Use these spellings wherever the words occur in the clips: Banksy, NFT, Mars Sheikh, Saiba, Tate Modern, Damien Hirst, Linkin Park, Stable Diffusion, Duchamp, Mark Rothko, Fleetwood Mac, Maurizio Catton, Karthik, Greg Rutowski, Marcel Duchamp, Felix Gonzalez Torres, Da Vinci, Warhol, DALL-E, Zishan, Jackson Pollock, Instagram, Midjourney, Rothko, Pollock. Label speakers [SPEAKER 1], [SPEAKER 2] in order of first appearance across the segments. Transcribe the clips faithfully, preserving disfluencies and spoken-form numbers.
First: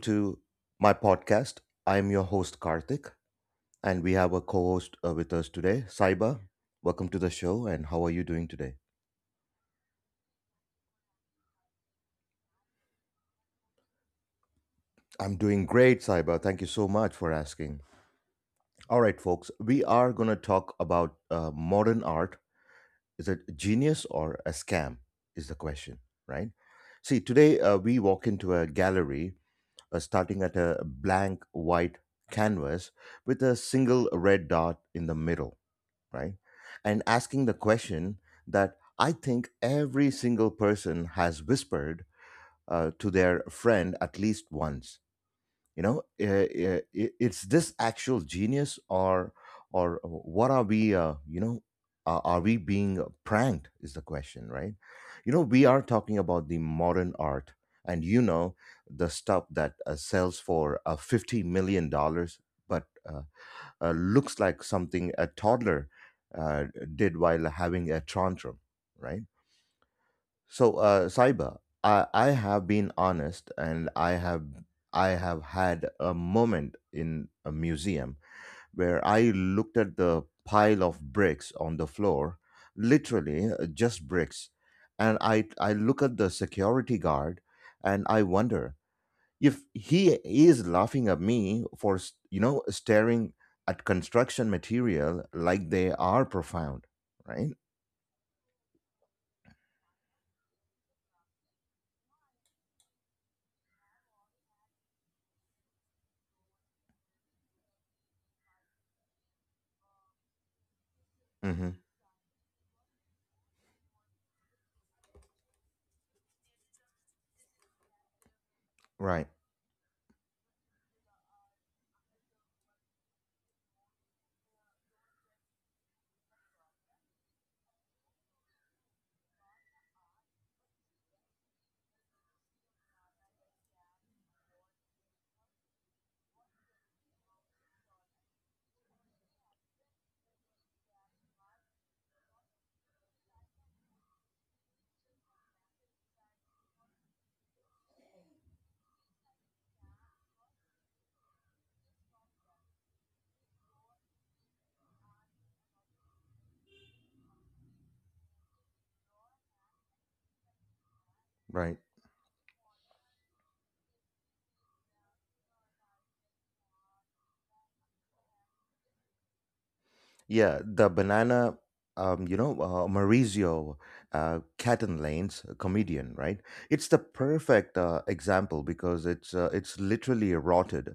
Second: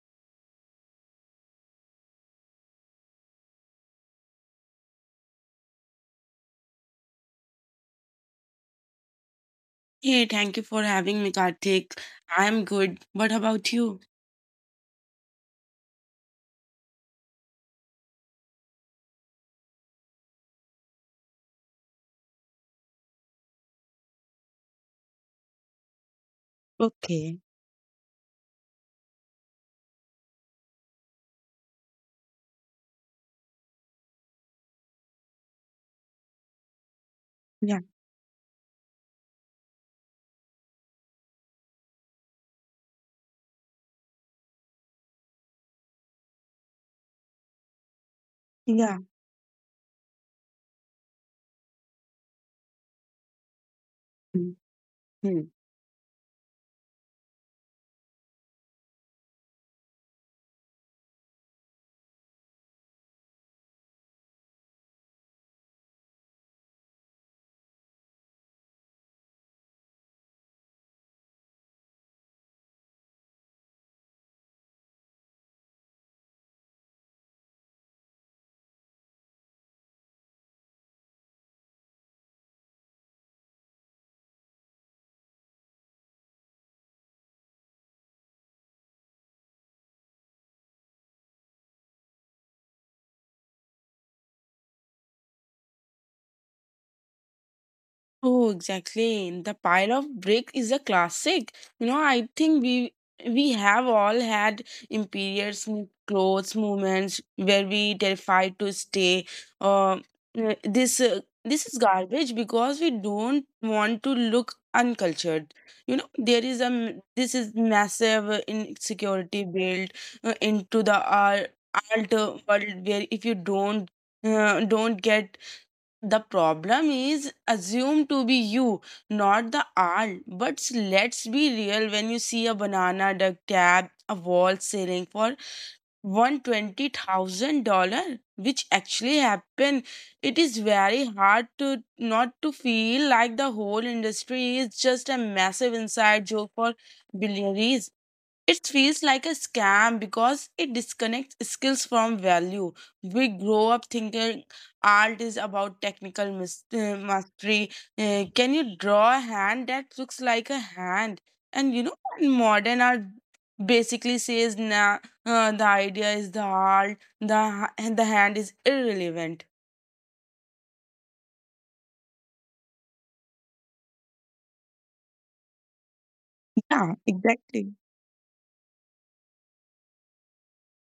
[SPEAKER 1] to my podcast. I'm your host, Karthik, and we have a co host with us today, Saiba. Welcome to the show, and how are you doing today?
[SPEAKER 2] Hey, thank you for having me, Karthik. I'm good. What about you?
[SPEAKER 1] I'm doing great, Saiba. Thank you so much for asking. All right, folks, we are going to talk about uh, modern art. Is it genius or a scam? Is the question, right? See,
[SPEAKER 2] Okay.
[SPEAKER 1] today uh, we walk into a gallery uh, starting at a blank white canvas with a single red dot in the middle. Right? And asking the
[SPEAKER 2] Yeah.
[SPEAKER 1] question that I think every single person has whispered uh, to their friend at least once. You know, eh, eh, i- it's this actual genius,
[SPEAKER 2] Yeah.
[SPEAKER 1] or or what are we? Uh, you know, uh, are we being pranked? Is the question,
[SPEAKER 2] Hmm.
[SPEAKER 1] right? You know, we are talking about the modern art, and you know the stuff that uh, sells for uh, fifty million dollars, but uh, uh, looks like something a toddler uh, did while having a tantrum, right? So, uh, Saiba, I, I have been honest, and I have I have had a moment in a museum where I looked at the pile of bricks on the floor, literally uh, just bricks, and I I look at the security guard, and I wonder if he is laughing at me for you know staring at construction material like they are profound. Right.
[SPEAKER 2] Oh, exactly. The pile of brick is a classic. You know, I think we we have all had imperials m- clothes moments where we terrified to stay. Uh, uh, this uh, this
[SPEAKER 1] hmm
[SPEAKER 2] is garbage because we don't want to look uncultured. You know, there is a m- this is massive uh,
[SPEAKER 1] right.
[SPEAKER 2] insecurity built uh, into the uh, art world where if you don't uh, don't get the problem is assumed to be you, not the art. But let's be real, when you see a banana duck cab, a wall selling for one hundred twenty thousand dollars which actually happened, it is very hard to not to feel like the whole industry is just a massive inside joke for billionaires. It feels like a scam because it disconnects skills from value. We grow up thinking art is about technical mis- uh, mastery. Uh, can you draw a hand that looks like a hand? And
[SPEAKER 1] Right.
[SPEAKER 2] you know, in modern art basically says nah, uh, the idea is the art, the, ha- and the hand is irrelevant.
[SPEAKER 1] Yeah, the banana. um, you know uh, Maurizio uh, Catton, comedian, right? It's
[SPEAKER 2] Yeah,
[SPEAKER 1] the
[SPEAKER 2] exactly.
[SPEAKER 1] perfect uh, example because it's uh, it's literally rotted.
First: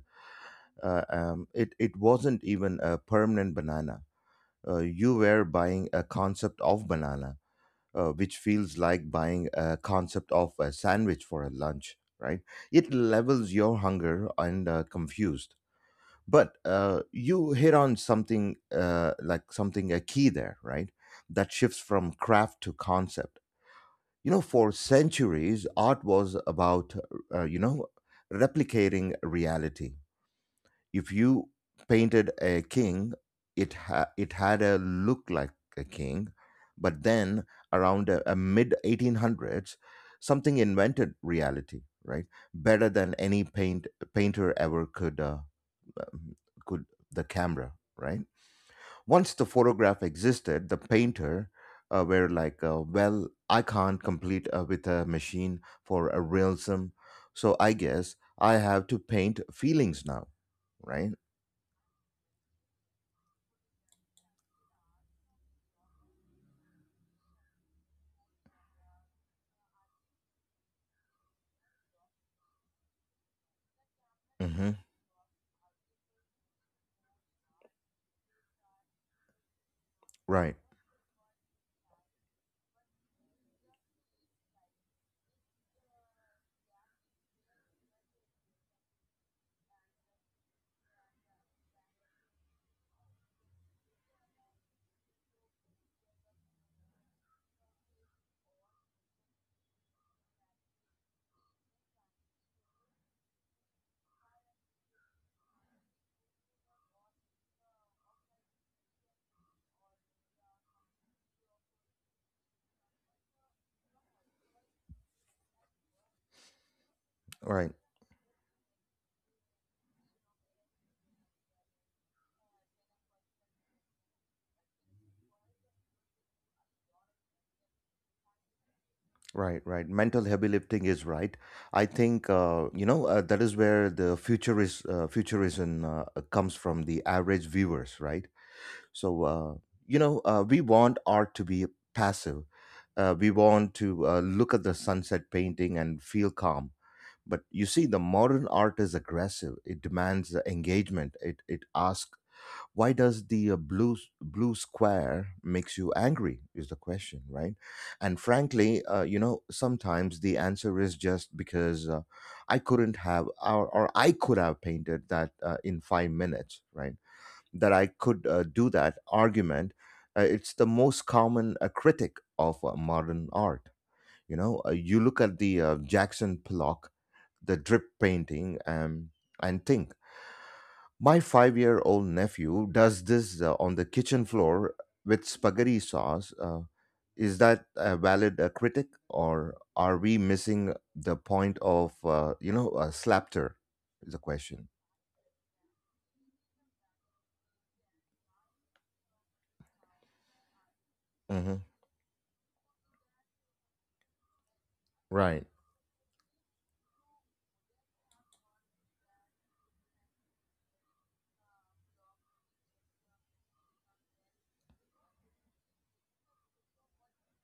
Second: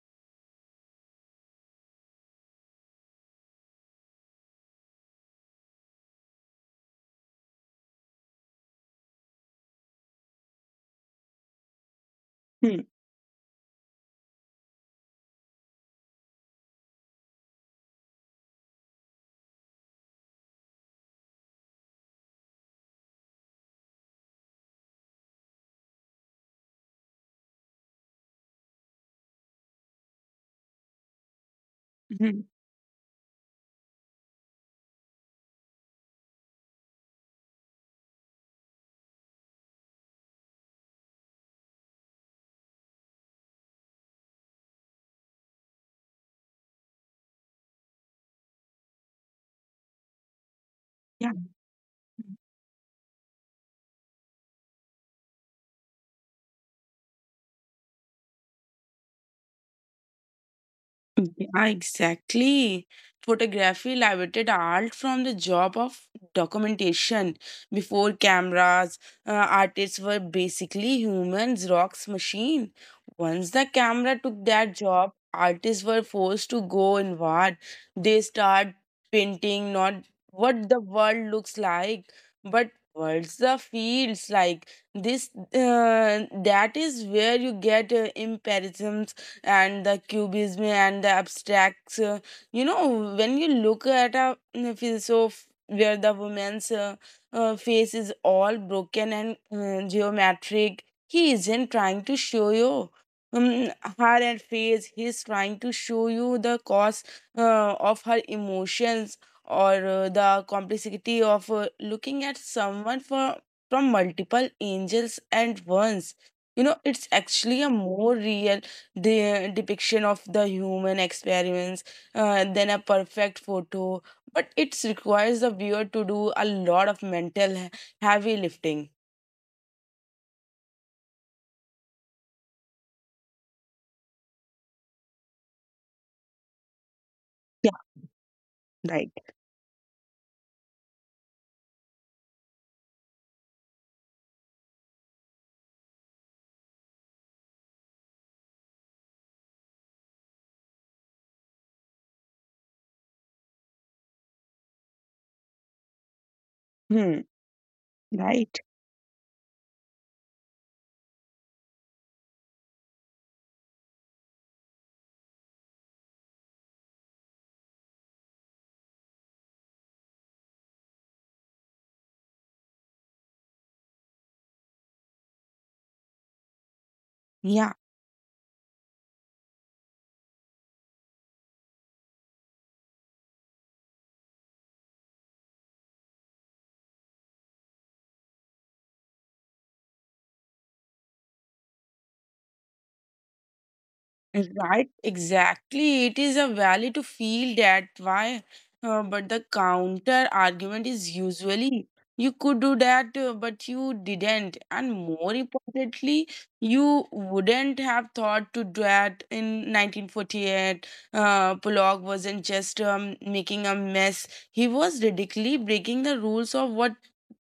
[SPEAKER 1] uh, um, it it wasn't even a permanent banana. Uh, you were buying a concept of banana, uh, which feels like buying a concept of a sandwich for a lunch, right?
[SPEAKER 2] Hmm.
[SPEAKER 1] It levels your hunger and uh, confused. But uh, you hit on something uh, like something a key there, right? That shifts from craft to concept. You know, for centuries, art was about uh, you know replicating reality. If you painted
[SPEAKER 2] Hmm.
[SPEAKER 1] a king, it ha- it had a look like a king. But then around a, a mid eighteen hundreds something invented reality, right, better than any paint painter ever could uh, um, could. The camera, right? Once the photograph existed, the painter uh, were like, uh, well, I can't complete uh, with a machine for a realism, so I guess I have to paint feelings now, right?
[SPEAKER 2] Yeah, exactly. Photography liberated art from the job of documentation. Before cameras, uh, artists were basically humans, rocks, machine. Once the camera took
[SPEAKER 1] Mm-hmm.
[SPEAKER 2] that job, artists were forced to go inward. They start painting not
[SPEAKER 1] Right,
[SPEAKER 2] what the world looks like, but what's the feels like. This uh, That is where you get uh, impressions and the cubism and the abstracts. Uh, you know, when you look at a mm, philosoph where the woman's uh, uh, face is all broken and uh, geometric, he isn't trying to show you um, her and face. He's trying to show you the cause uh, of her emotions or uh, the complexity of uh, looking at someone for from multiple angles at once. You know, it's actually a
[SPEAKER 1] right,
[SPEAKER 2] more real the uh, depiction of the human experiments, uh, then a perfect photo. But it requires the viewer to do a lot of mental he- heavy lifting.
[SPEAKER 1] right, right. Mental heavy lifting is right. I think uh, you know uh, that is where the future is, uh, futurism uh, comes from the average viewers, right? So, uh, you know uh, we want art to be passive. Uh, we want to uh, look at the sunset painting and feel calm. But you see, the modern art is aggressive. It demands uh, engagement. It it asks, why does the uh, blue blue square makes you angry is the question, right? And frankly, uh, you know, sometimes the answer is just because uh, I couldn't have, or, or I could have painted that uh, in five minutes, right? That I could uh, do that argument, uh, it's the most common uh, critic of uh, modern art. You know, uh, you look at the uh, Jackson Pollock, the
[SPEAKER 2] Yeah.
[SPEAKER 1] drip painting, um, and think, my five year old nephew does this uh, on the kitchen floor with spaghetti sauce. Uh, is that a valid uh, critic, or are we missing the point of, uh, you know, uh, slapter? Is the question.
[SPEAKER 2] Right, exactly. It is a valid to feel that why, uh, but the counter argument is
[SPEAKER 1] Hmm.
[SPEAKER 2] usually you could do that, uh, but you didn't, and more
[SPEAKER 1] Right.
[SPEAKER 2] importantly, you wouldn't have thought to do that in nineteen forty-eight. Uh, Pollock wasn't just um, making a mess; he was radically breaking the rules of what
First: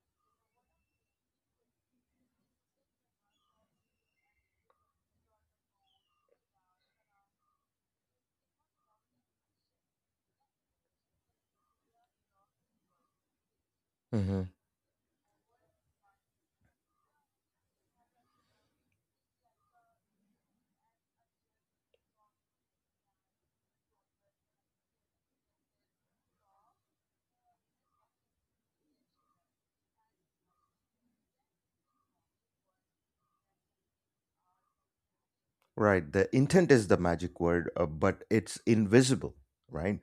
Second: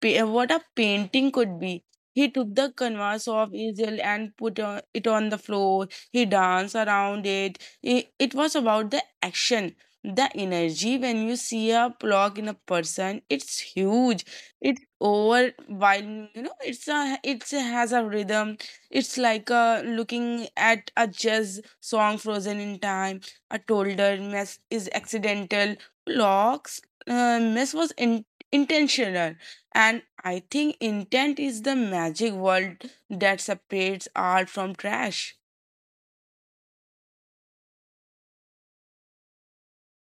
[SPEAKER 2] pa- what a painting could be. He took the canvas of Israel and put uh, it on the floor, he danced around it. I- It was about the action, the energy. When you see a block in a person, it's huge.
[SPEAKER 1] Hmm.
[SPEAKER 2] It's over while you know, it's a it has a rhythm. It's like a looking at a jazz song frozen in time. A toddler mess is accidental. Block's uh, mess was in, intentional, and I think intent is the magic word that separates art from trash.
[SPEAKER 1] Right. The intent is the magic word, uh, but it's invisible, right?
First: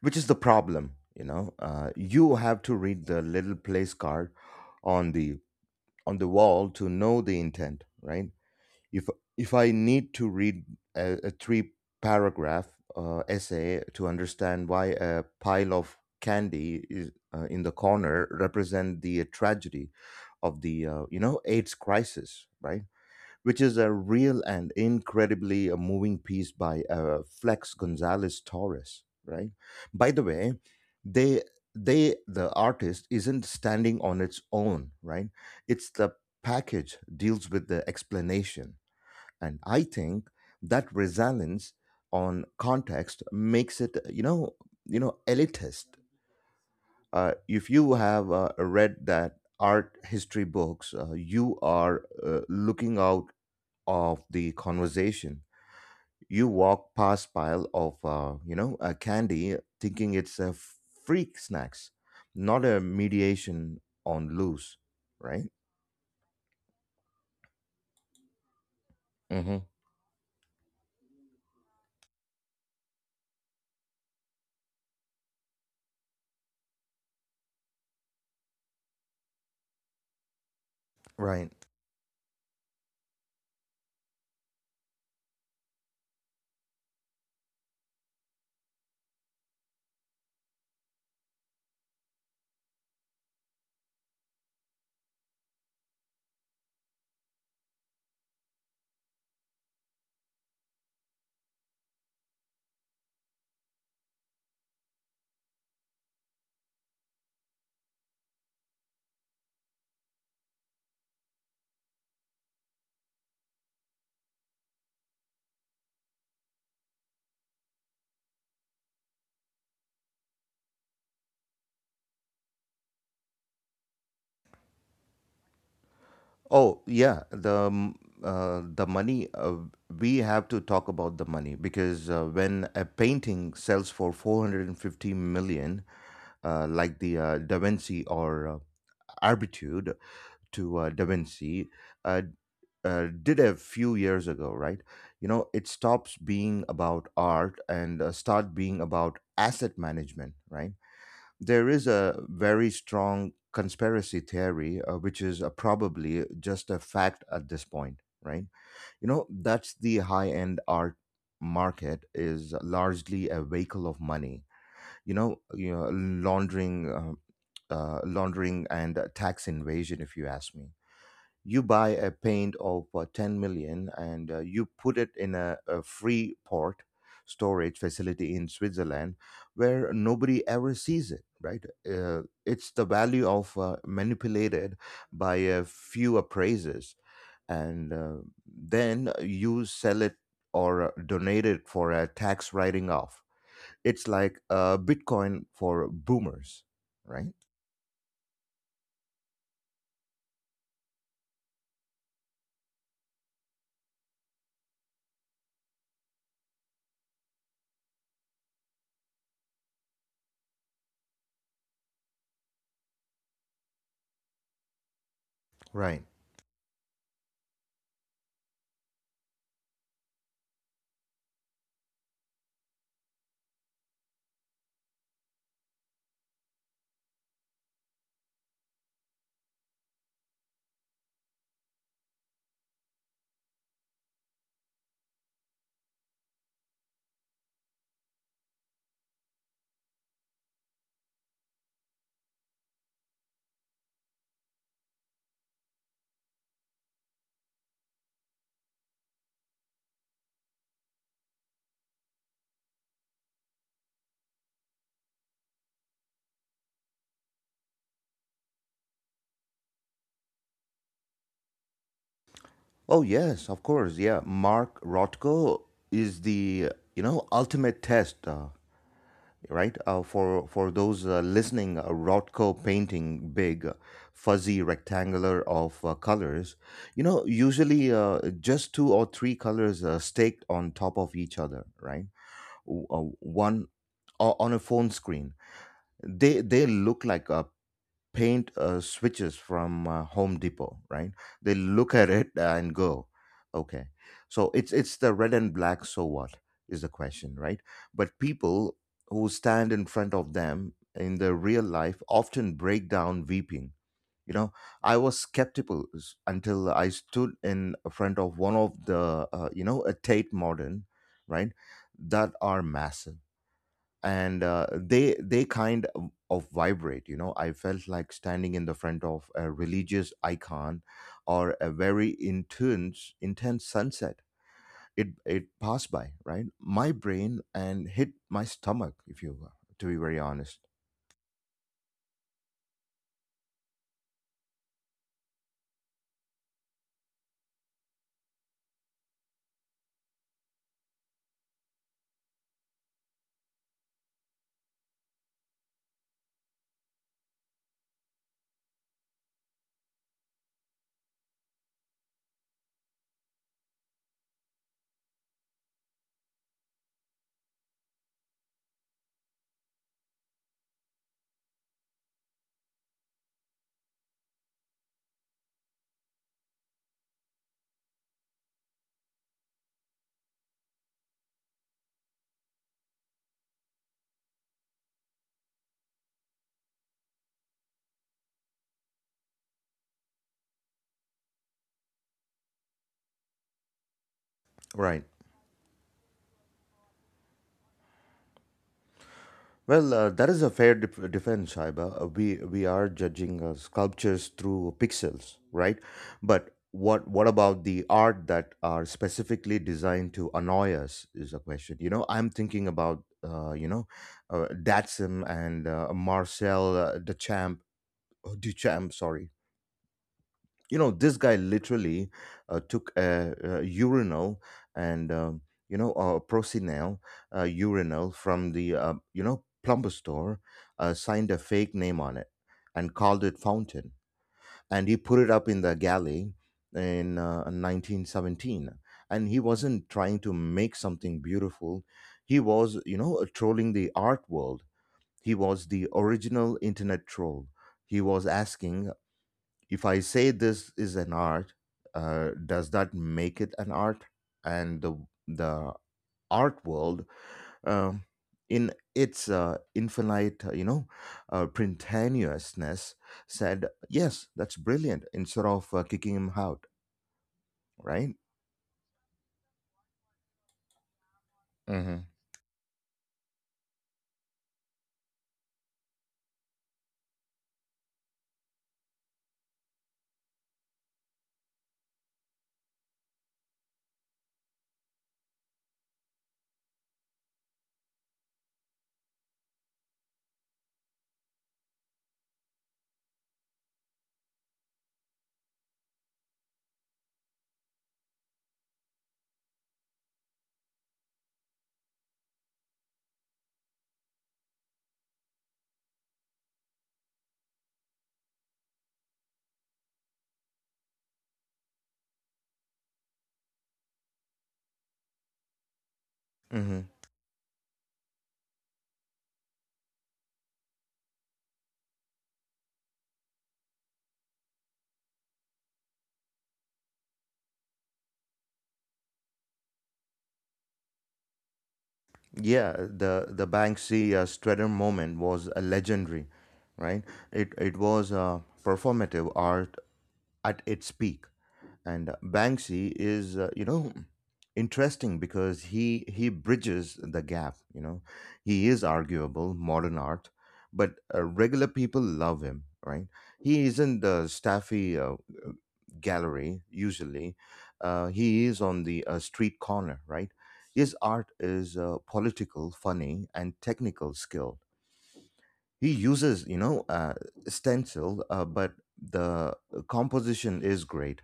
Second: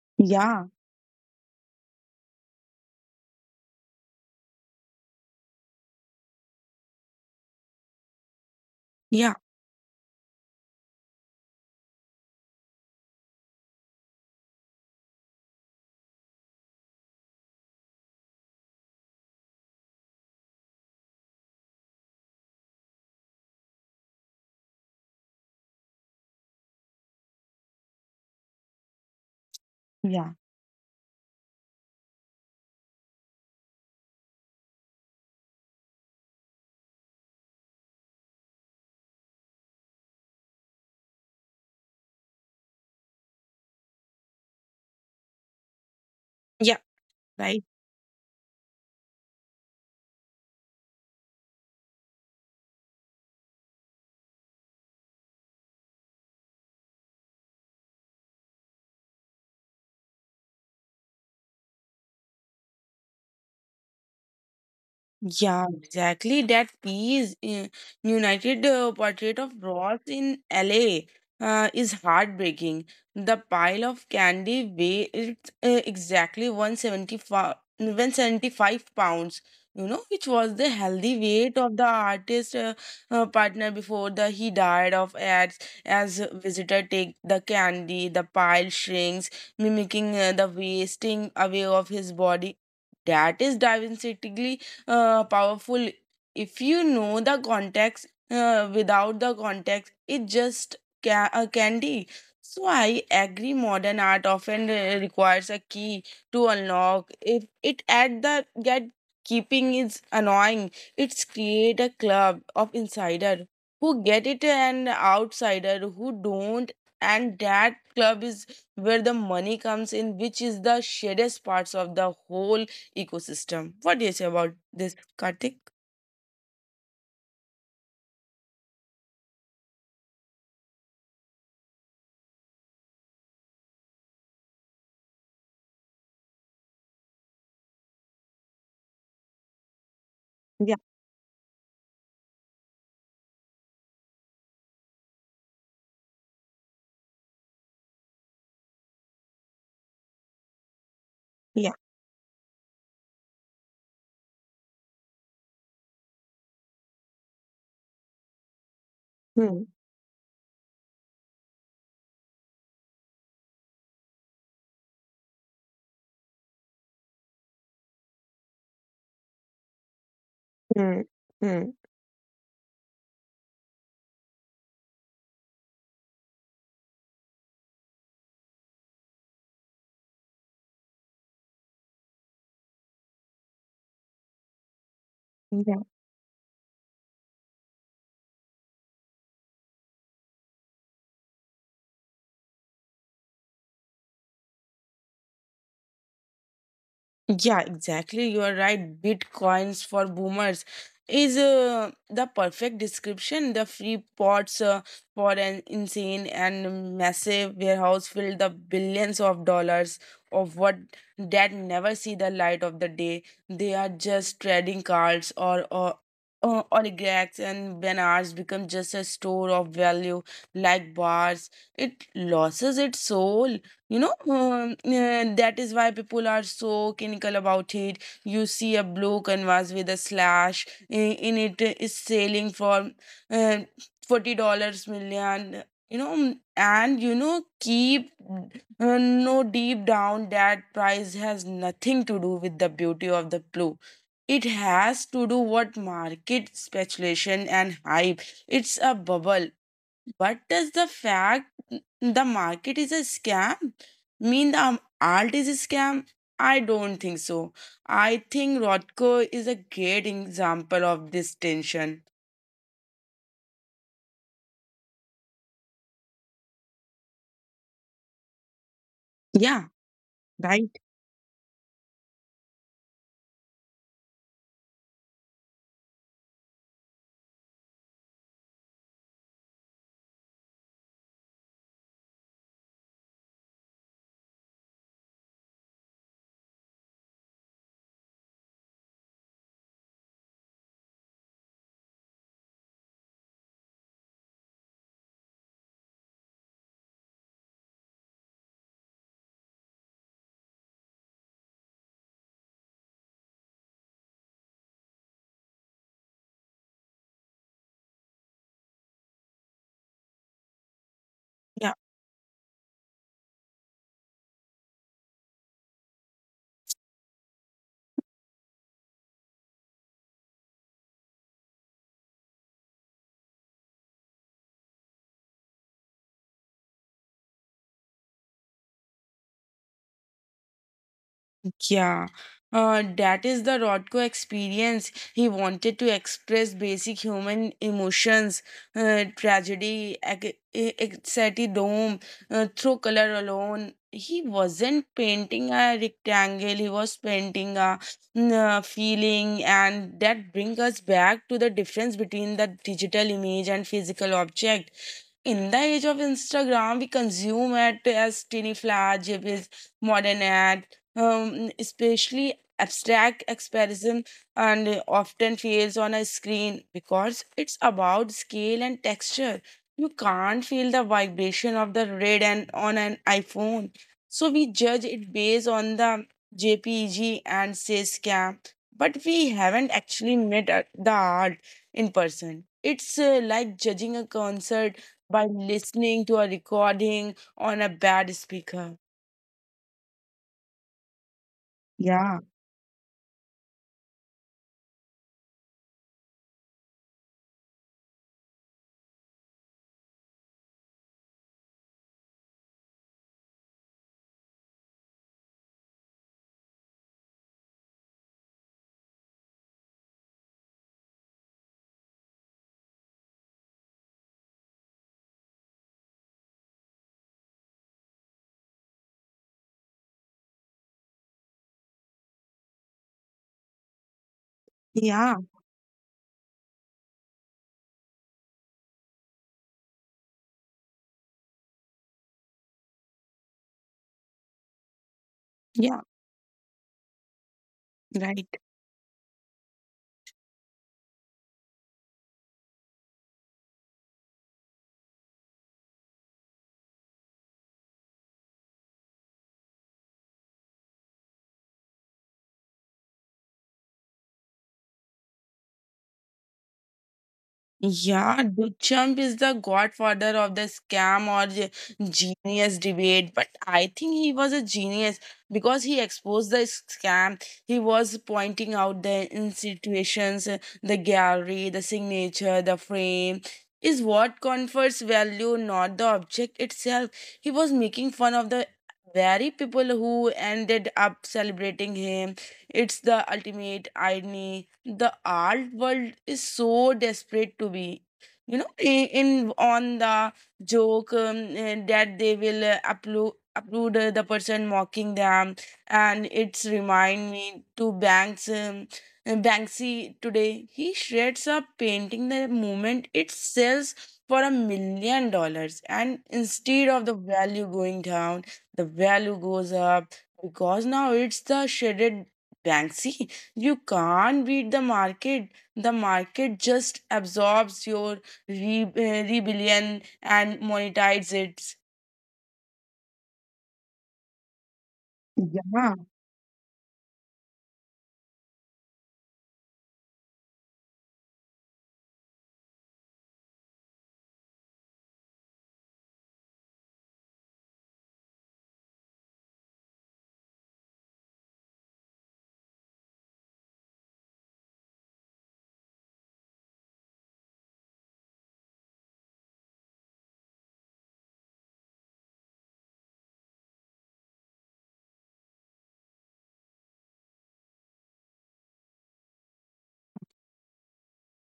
[SPEAKER 1] Which is the
[SPEAKER 2] Yeah.
[SPEAKER 1] problem, you know. Uh, you have to read the little place card on the on the wall to know the intent, right? if
[SPEAKER 2] Yeah.
[SPEAKER 1] if I need to read a, a three paragraph uh, essay to understand why a pile of candy is uh, in the corner represent the uh, tragedy of the uh, you know AIDS crisis right? Which is a real and incredibly uh, moving piece by uh, Flex Gonzalez Torres, right? By the
[SPEAKER 2] Yeah.
[SPEAKER 1] way, they they the artist isn't standing on its own, right? It's the package deals with the explanation, and I think that resilience on context makes it, you know, you know, elitist.
[SPEAKER 2] Yeah.
[SPEAKER 1] Uh,
[SPEAKER 2] Right.
[SPEAKER 1] if you have uh, read that art history books, uh, you are uh, looking out of the conversation. You walk past pile of uh, you know a candy thinking it's a freak snacks, not a mediation on loose, right?
[SPEAKER 2] Yeah, exactly. That piece, uh, United uh, Portrait of
[SPEAKER 1] Hmm.
[SPEAKER 2] Ross in L A, uh, is heartbreaking. The pile of candy weighed uh, exactly one hundred seventy-five one hundred seventy-five pounds, you know, which was the healthy
[SPEAKER 1] Right.
[SPEAKER 2] weight of the artist uh, uh, partner before the he died of AIDS. As visitor take the candy, the pile shrinks, mimicking uh, the wasting away of his body. That is diversity uh, powerful if you know the context, uh, without the context it just ca- a candy. So I agree, modern art often uh, requires a key to unlock. If it at the get, keeping is annoying. It's create a club of insider who get it and outsider who don't, and that club is where the money comes in, which is the shadest parts of the whole ecosystem. What do you say about this, Karthik?
[SPEAKER 1] Oh, yeah. The um, uh, the money, uh, we have to talk about the money because uh, when a painting sells for four hundred fifty million, uh, like the uh, Da Vinci, or uh, Arbitude to uh, Da Vinci uh, uh, did a few years ago, right? You know, it stops being about art and uh, start being about asset management, right? There is a very strong conspiracy theory, uh, which is uh, probably just a fact at this point, right? You know,
[SPEAKER 2] Hmm,
[SPEAKER 1] that's the high end art market is largely a vehicle of money. You know, you know, laundering, uh, uh, laundering and tax invasion, if you ask me.
[SPEAKER 2] hmm,
[SPEAKER 1] You
[SPEAKER 2] hmm.
[SPEAKER 1] buy a paint of uh, ten million, and uh, you put it in a, a free port storage facility in Switzerland where nobody ever sees it, right? Uh, it's the value of uh, manipulated by a few appraisers, and uh, then you sell it or uh, donate it for a tax writing off. It's like uh, Bitcoin for boomers, right?
[SPEAKER 2] Yeah, exactly. You are right. Bitcoins for boomers is uh, the perfect description. The free pots uh, for an insane and massive warehouse filled the billions of dollars of what that never see the light of the day. They are just trading cards or or.
[SPEAKER 1] Right.
[SPEAKER 2] Uh, oligarchs and bananas become just a store of value like bars, it loses its soul, you know. Um, uh, that is why people are so cynical about it. You see a blue canvas with a slash in, in it is selling for uh, forty dollars million, you know, and you know keep uh, no, deep down that price has nothing to do with the beauty of the blue. It has to do what market speculation and hype. It's a bubble, but does the fact the market is a scam mean the um, art is a scam? I don't think so. I think Rothko is a great example of this tension.
[SPEAKER 1] Oh yes, of course. Yeah, Mark Rothko is the you know ultimate test, uh,
[SPEAKER 2] Yeah,
[SPEAKER 1] right? Uh, for
[SPEAKER 2] right.
[SPEAKER 1] for those uh, listening, uh, Rothko painting big, uh, fuzzy rectangular of uh, colors. You know, usually uh, just two or three colors uh, staked on top of each other, right? W- Uh, one o- on a phone screen. They they look like uh, paint uh, switches from uh, Home Depot, right? They look at it and go, okay. So it's it's the red and black. So what is the question, right? But people who stand in front of them in the real life often break down weeping. You know, I was skeptical s- until I stood in front of one of the, uh, you know, a Tate Modern, right, that are massive, and uh, they they kind of, of vibrate. You know, I felt like standing in the front of a religious icon or a very intense intense sunset. it it passed by right my brain and hit my stomach, if you will, to be very honest.
[SPEAKER 2] Yeah, uh, that is the Rodko experience. He wanted to express basic human emotions, uh, tragedy, ec- e- exatidome, uh, through color alone. He wasn't painting a rectangle, he was painting a mm, uh, feeling, and that brings us back to the difference between the digital image and physical object. In the age of Instagram, we consume it as tiny flash, it is modern ad, um, especially abstract expression, and often fails on a screen because it's about scale and texture. You can't feel the vibration of the red and on an iPhone, so we judge it based on the jpeg and say scam, but we haven't actually met at the art in person. It's uh, like judging a concert
[SPEAKER 1] Right.
[SPEAKER 2] by listening to a recording on a bad speaker.
[SPEAKER 1] Well, uh, that is a fair def- defense, Shaiba. Uh,
[SPEAKER 2] Yeah,
[SPEAKER 1] we we are judging uh, sculptures through pixels, right? But what what about the art that are specifically designed to annoy us is a question. You know, I'm thinking about uh, you know uh, Datsun and uh, Marcel uh, Duchamp, oh, Duchamp, sorry, you know this guy literally uh, took a, a urinal and um, you know a procinel uh, urinal from the uh, you know plumber store, uh, signed a fake name on it, and called it fountain, and he
[SPEAKER 2] yeah,
[SPEAKER 1] put it up in the galley in uh, nineteen seventeen. And he wasn't trying to make something beautiful, he was you know trolling the art world. He was
[SPEAKER 2] yeah.
[SPEAKER 1] the original internet troll. He was
[SPEAKER 2] Right.
[SPEAKER 1] asking, if I say this is an art, uh, does that make it an art? And the the art world, um, in its uh, infinite, uh, you know, uh, printaniousness, said yes, that's brilliant. Instead of uh, kicking him out, right?
[SPEAKER 2] Yeah, Duchamp is the godfather of the scam or ge-
[SPEAKER 1] Hmm.
[SPEAKER 2] genius debate, but I think he was a genius because he exposed the scam. He was pointing out the institutions, uh, the gallery, the signature, the frame is what confers value, not the object itself. He was making fun of the very people who ended up celebrating him. It's the ultimate irony, the art world is so desperate to be, you know, in, in on the joke, um, eh, that they will uh, upload upload uh, the person mocking them. And it's remind me to banks, um, eh, banksy today he shreds a painting the moment it sells for a million dollars, and instead
[SPEAKER 1] Hmm.
[SPEAKER 2] of the value going down, the value goes up because now it's the shredded banksy. You can't beat the market. The market just absorbs your re- uh, rebellion and monetizes it.
[SPEAKER 1] Yeah, the the Banksy uh, Strutter moment was a
[SPEAKER 2] Yeah.
[SPEAKER 1] legendary, right? It it was uh, performative art at its peak. And uh, Banksy is uh, you know interesting because he he bridges the gap. You know, he is arguable modern art, but uh, regular people love him, right? He is in the staffy uh, gallery usually, uh, he is on the uh, street corner, right? His art is uh, political, funny, and technical skilled. He uses you know uh, stencil, uh, but the composition is great.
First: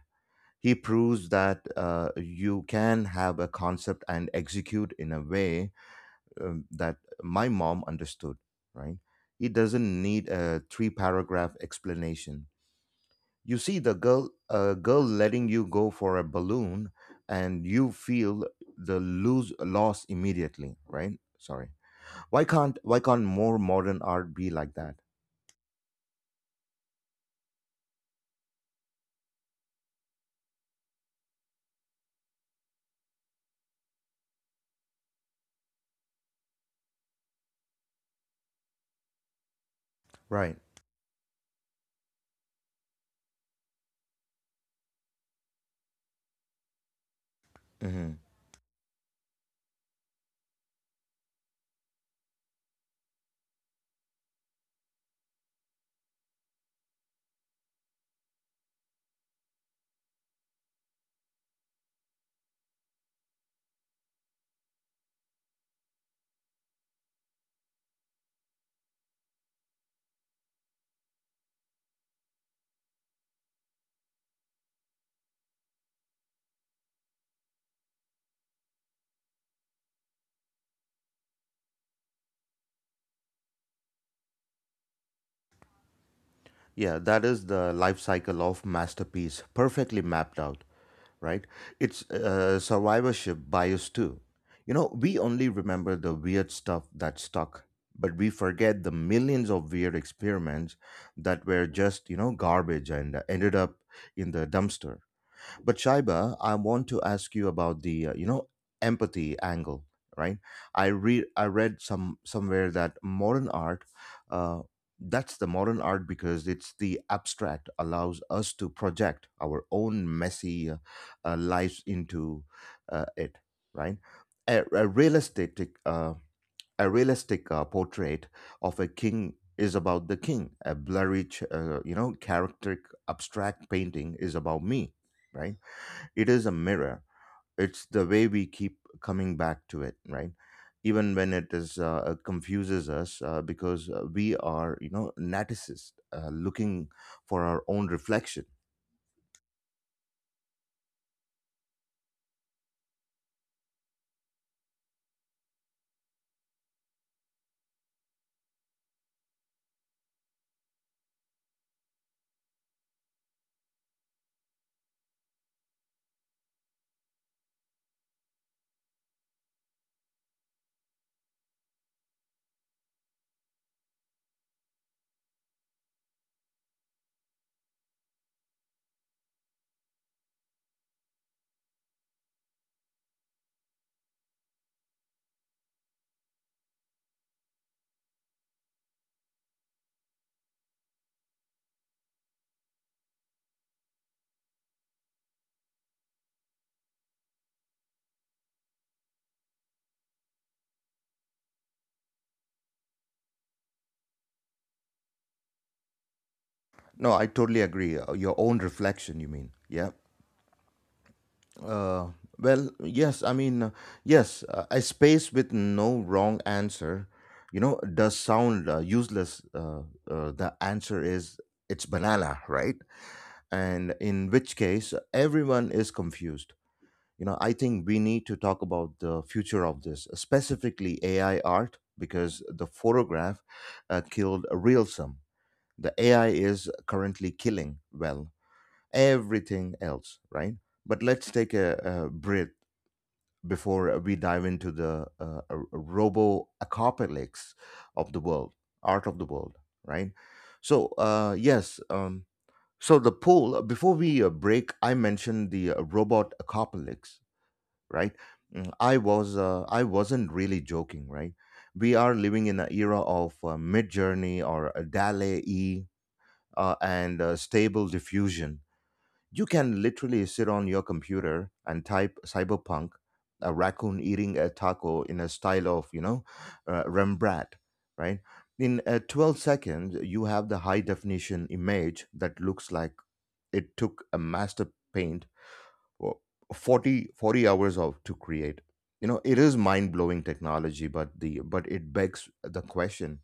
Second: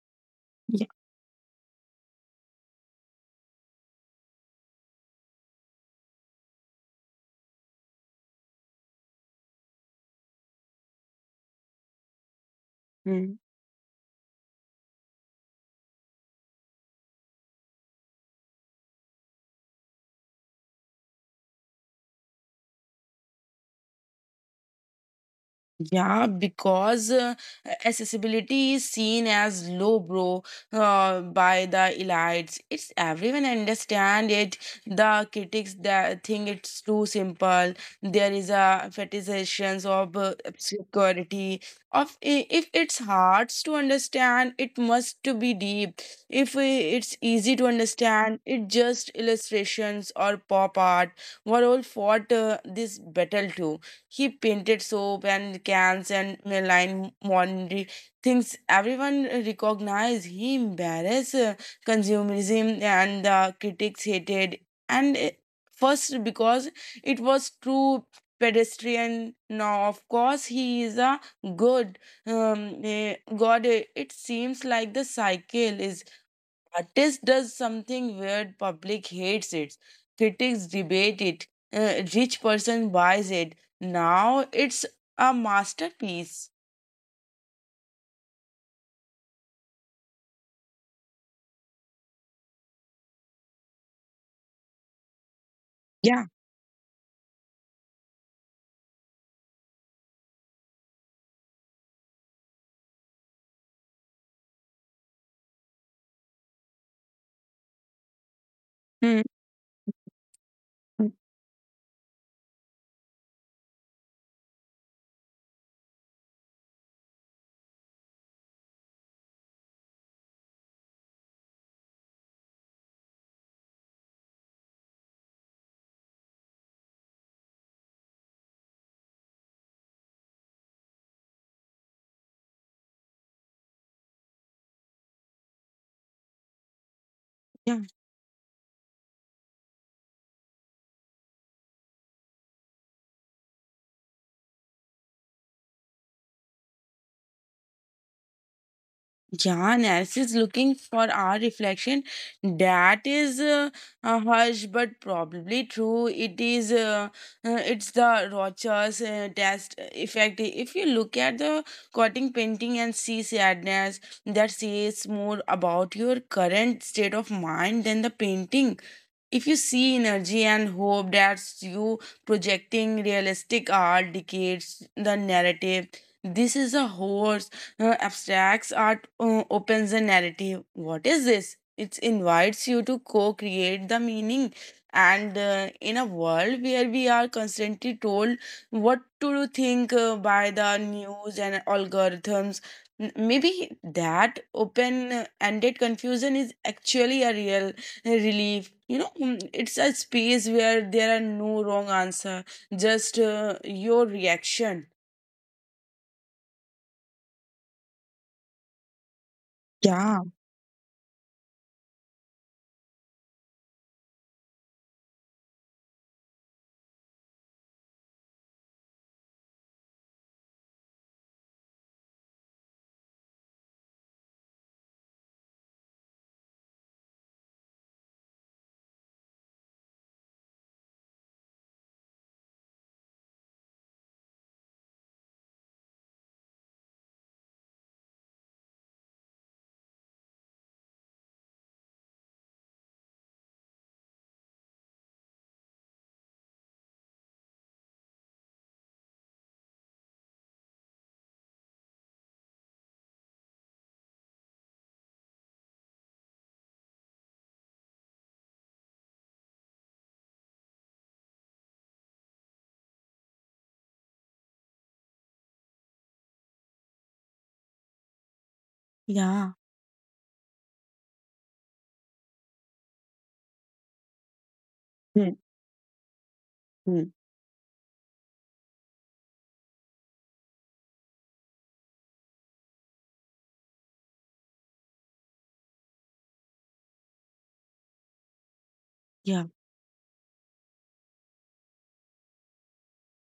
[SPEAKER 1] He proves that uh, you can have a concept and execute in a way um, that my mom understood, right? He doesn't need a three paragraph explanation.
[SPEAKER 2] Yeah.
[SPEAKER 1] You see the girl, a girl letting you go for a balloon, and you feel the lose loss immediately, right? Sorry. Why can't why can't more modern art be like that?
[SPEAKER 2] Yeah, because uh, accessibility is seen as lowbrow uh, by the elites. It's everyone understand it. The critics that think it's too simple. There is a fetishizations of uh,
[SPEAKER 1] Right.
[SPEAKER 2] obscurity. Of i- if it's hard to understand, it must to be deep. If uh, it's easy to
[SPEAKER 1] Hmm.
[SPEAKER 2] understand, it just illustrations or pop art were all fought uh, this battle too. He painted soap and cans and Milan laundry, things everyone recognized. He embarrassed uh, consumerism and the critics hated. And uh, first, because it was true pedestrian. Now, of course, he is a good, um, eh, god. eh, It seems like the cycle is artist does something weird, public hates it, critics debate it, uh, rich person buys it. Now it's a masterpiece.
[SPEAKER 1] Yeah, that is the life cycle of masterpiece, perfectly mapped out. Right? It's uh, survivorship bias too. You know, we only remember the
[SPEAKER 2] Yeah.
[SPEAKER 1] weird stuff that stuck, but we forget the millions of weird experiments that were just, you know, garbage and ended up in the dumpster. But Shaiba, I want to ask you about the uh, you know
[SPEAKER 2] Hmm.
[SPEAKER 1] empathy angle, right? I read I read some somewhere that modern art, uh, that's the modern art because it's the abstract allows us to project our own messy uh, uh, lives into uh, it, right? A, a realistic uh, a realistic uh, portrait of a king is about the king. A blurry, ch- uh, you know, character abstract painting is about me, right? It is a mirror.
[SPEAKER 2] Yeah.
[SPEAKER 1] It's the way we keep coming back to it, right? Even when it is uh, uh, confuses us, uh, because uh, we are, you know, narcissists uh, looking for our own reflection.
[SPEAKER 2] Yeah, Nancy is looking for our reflection. That is uh, a harsh but probably true. It is, uh, uh, it's the Rogers uh, test effect. If you look at the cutting painting and see sadness, that says more about your current state of mind than the painting. If you see energy and hope, that's you projecting. Realistic art dictates the narrative. This is a horse. Uh, abstracts art uh, opens the narrative. What is this? It invites you to co-create the meaning. And uh, in a world where we are constantly told what to think uh, by the news and algorithms, m- maybe that open-ended confusion is actually a real relief, you know. Mm, it's a space where there are no wrong answer, just uh, your reaction.
[SPEAKER 1] No, I totally agree. Uh, Your own reflection, you mean? Yeah.
[SPEAKER 2] Yeah.
[SPEAKER 1] Uh, well, yes, I mean, uh, yes, uh, a space with no wrong answer, you know, does sound uh, useless. Uh, uh, the answer is it's banana, right? And in which case, everyone is confused. You know, I think we need to talk about the future of this, specifically A I art, because the photograph uh, killed realism. The A I is currently killing, well, everything else, right? But let's take a, a breath before we dive into the uh, robo apocalypse of the world, art of the world, right? So, uh, yes, um, so the poll, before we uh, break, I mentioned the uh, robot apocalypse, right? Mm, I was uh, I wasn't really joking, right? We are living in an era of uh, mid journey or a DALE E uh, and uh, stable diffusion. You
[SPEAKER 2] Yeah.
[SPEAKER 1] can literally sit on your computer and type cyberpunk, a raccoon eating a taco in a
[SPEAKER 2] Hmm,
[SPEAKER 1] style of, you know, uh,
[SPEAKER 2] hmm.
[SPEAKER 1] rembrandt, right? In uh, twelve seconds you have the high definition image that looks like it took a master paint for forty forty hours of to create. You know, it
[SPEAKER 2] Yeah.
[SPEAKER 1] is mind blowing technology, but the but it begs the question,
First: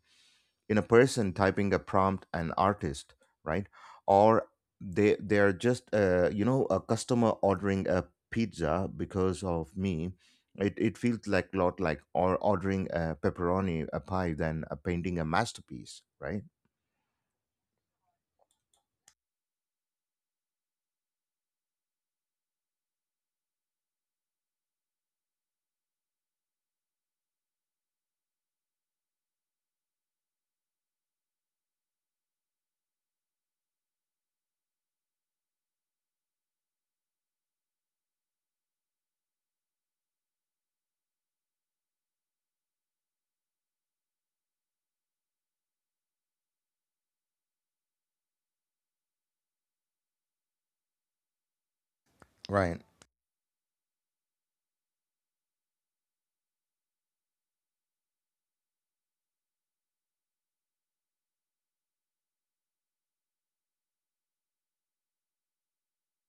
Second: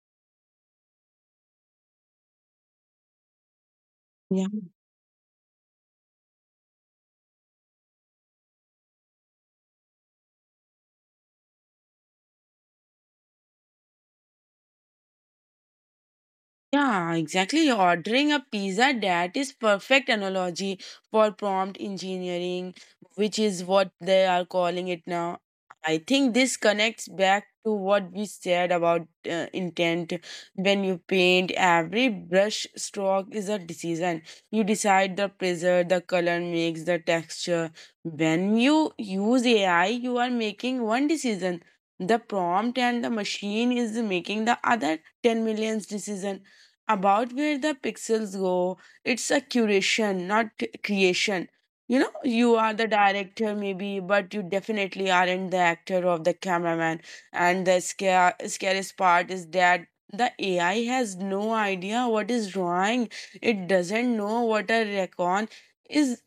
[SPEAKER 1] in a person typing a prompt an artist, right? Or they they're just uh, you know a customer ordering a pizza. Because of me, it, it feels like a lot like or ordering a pepperoni a pie than a painting a masterpiece, right?
[SPEAKER 2] Yeah, exactly. Ordering a pizza, that is perfect analogy for prompt engineering, which is what they are calling it now. I think this connects back to what we said about uh, intent. When you paint, every brush stroke is a decision. You decide the pressure, the color makes the texture. When you use A I, you are making one decision. The prompt and the machine is making the other ten millions decision about where the pixels go. It's a curation, not creation. You know, you are
[SPEAKER 1] Right.
[SPEAKER 2] the director, maybe, but you definitely aren't the actor or the cameraman. And the scare, scariest part is that the A I has no idea what is drawing. It doesn't know what a recon is,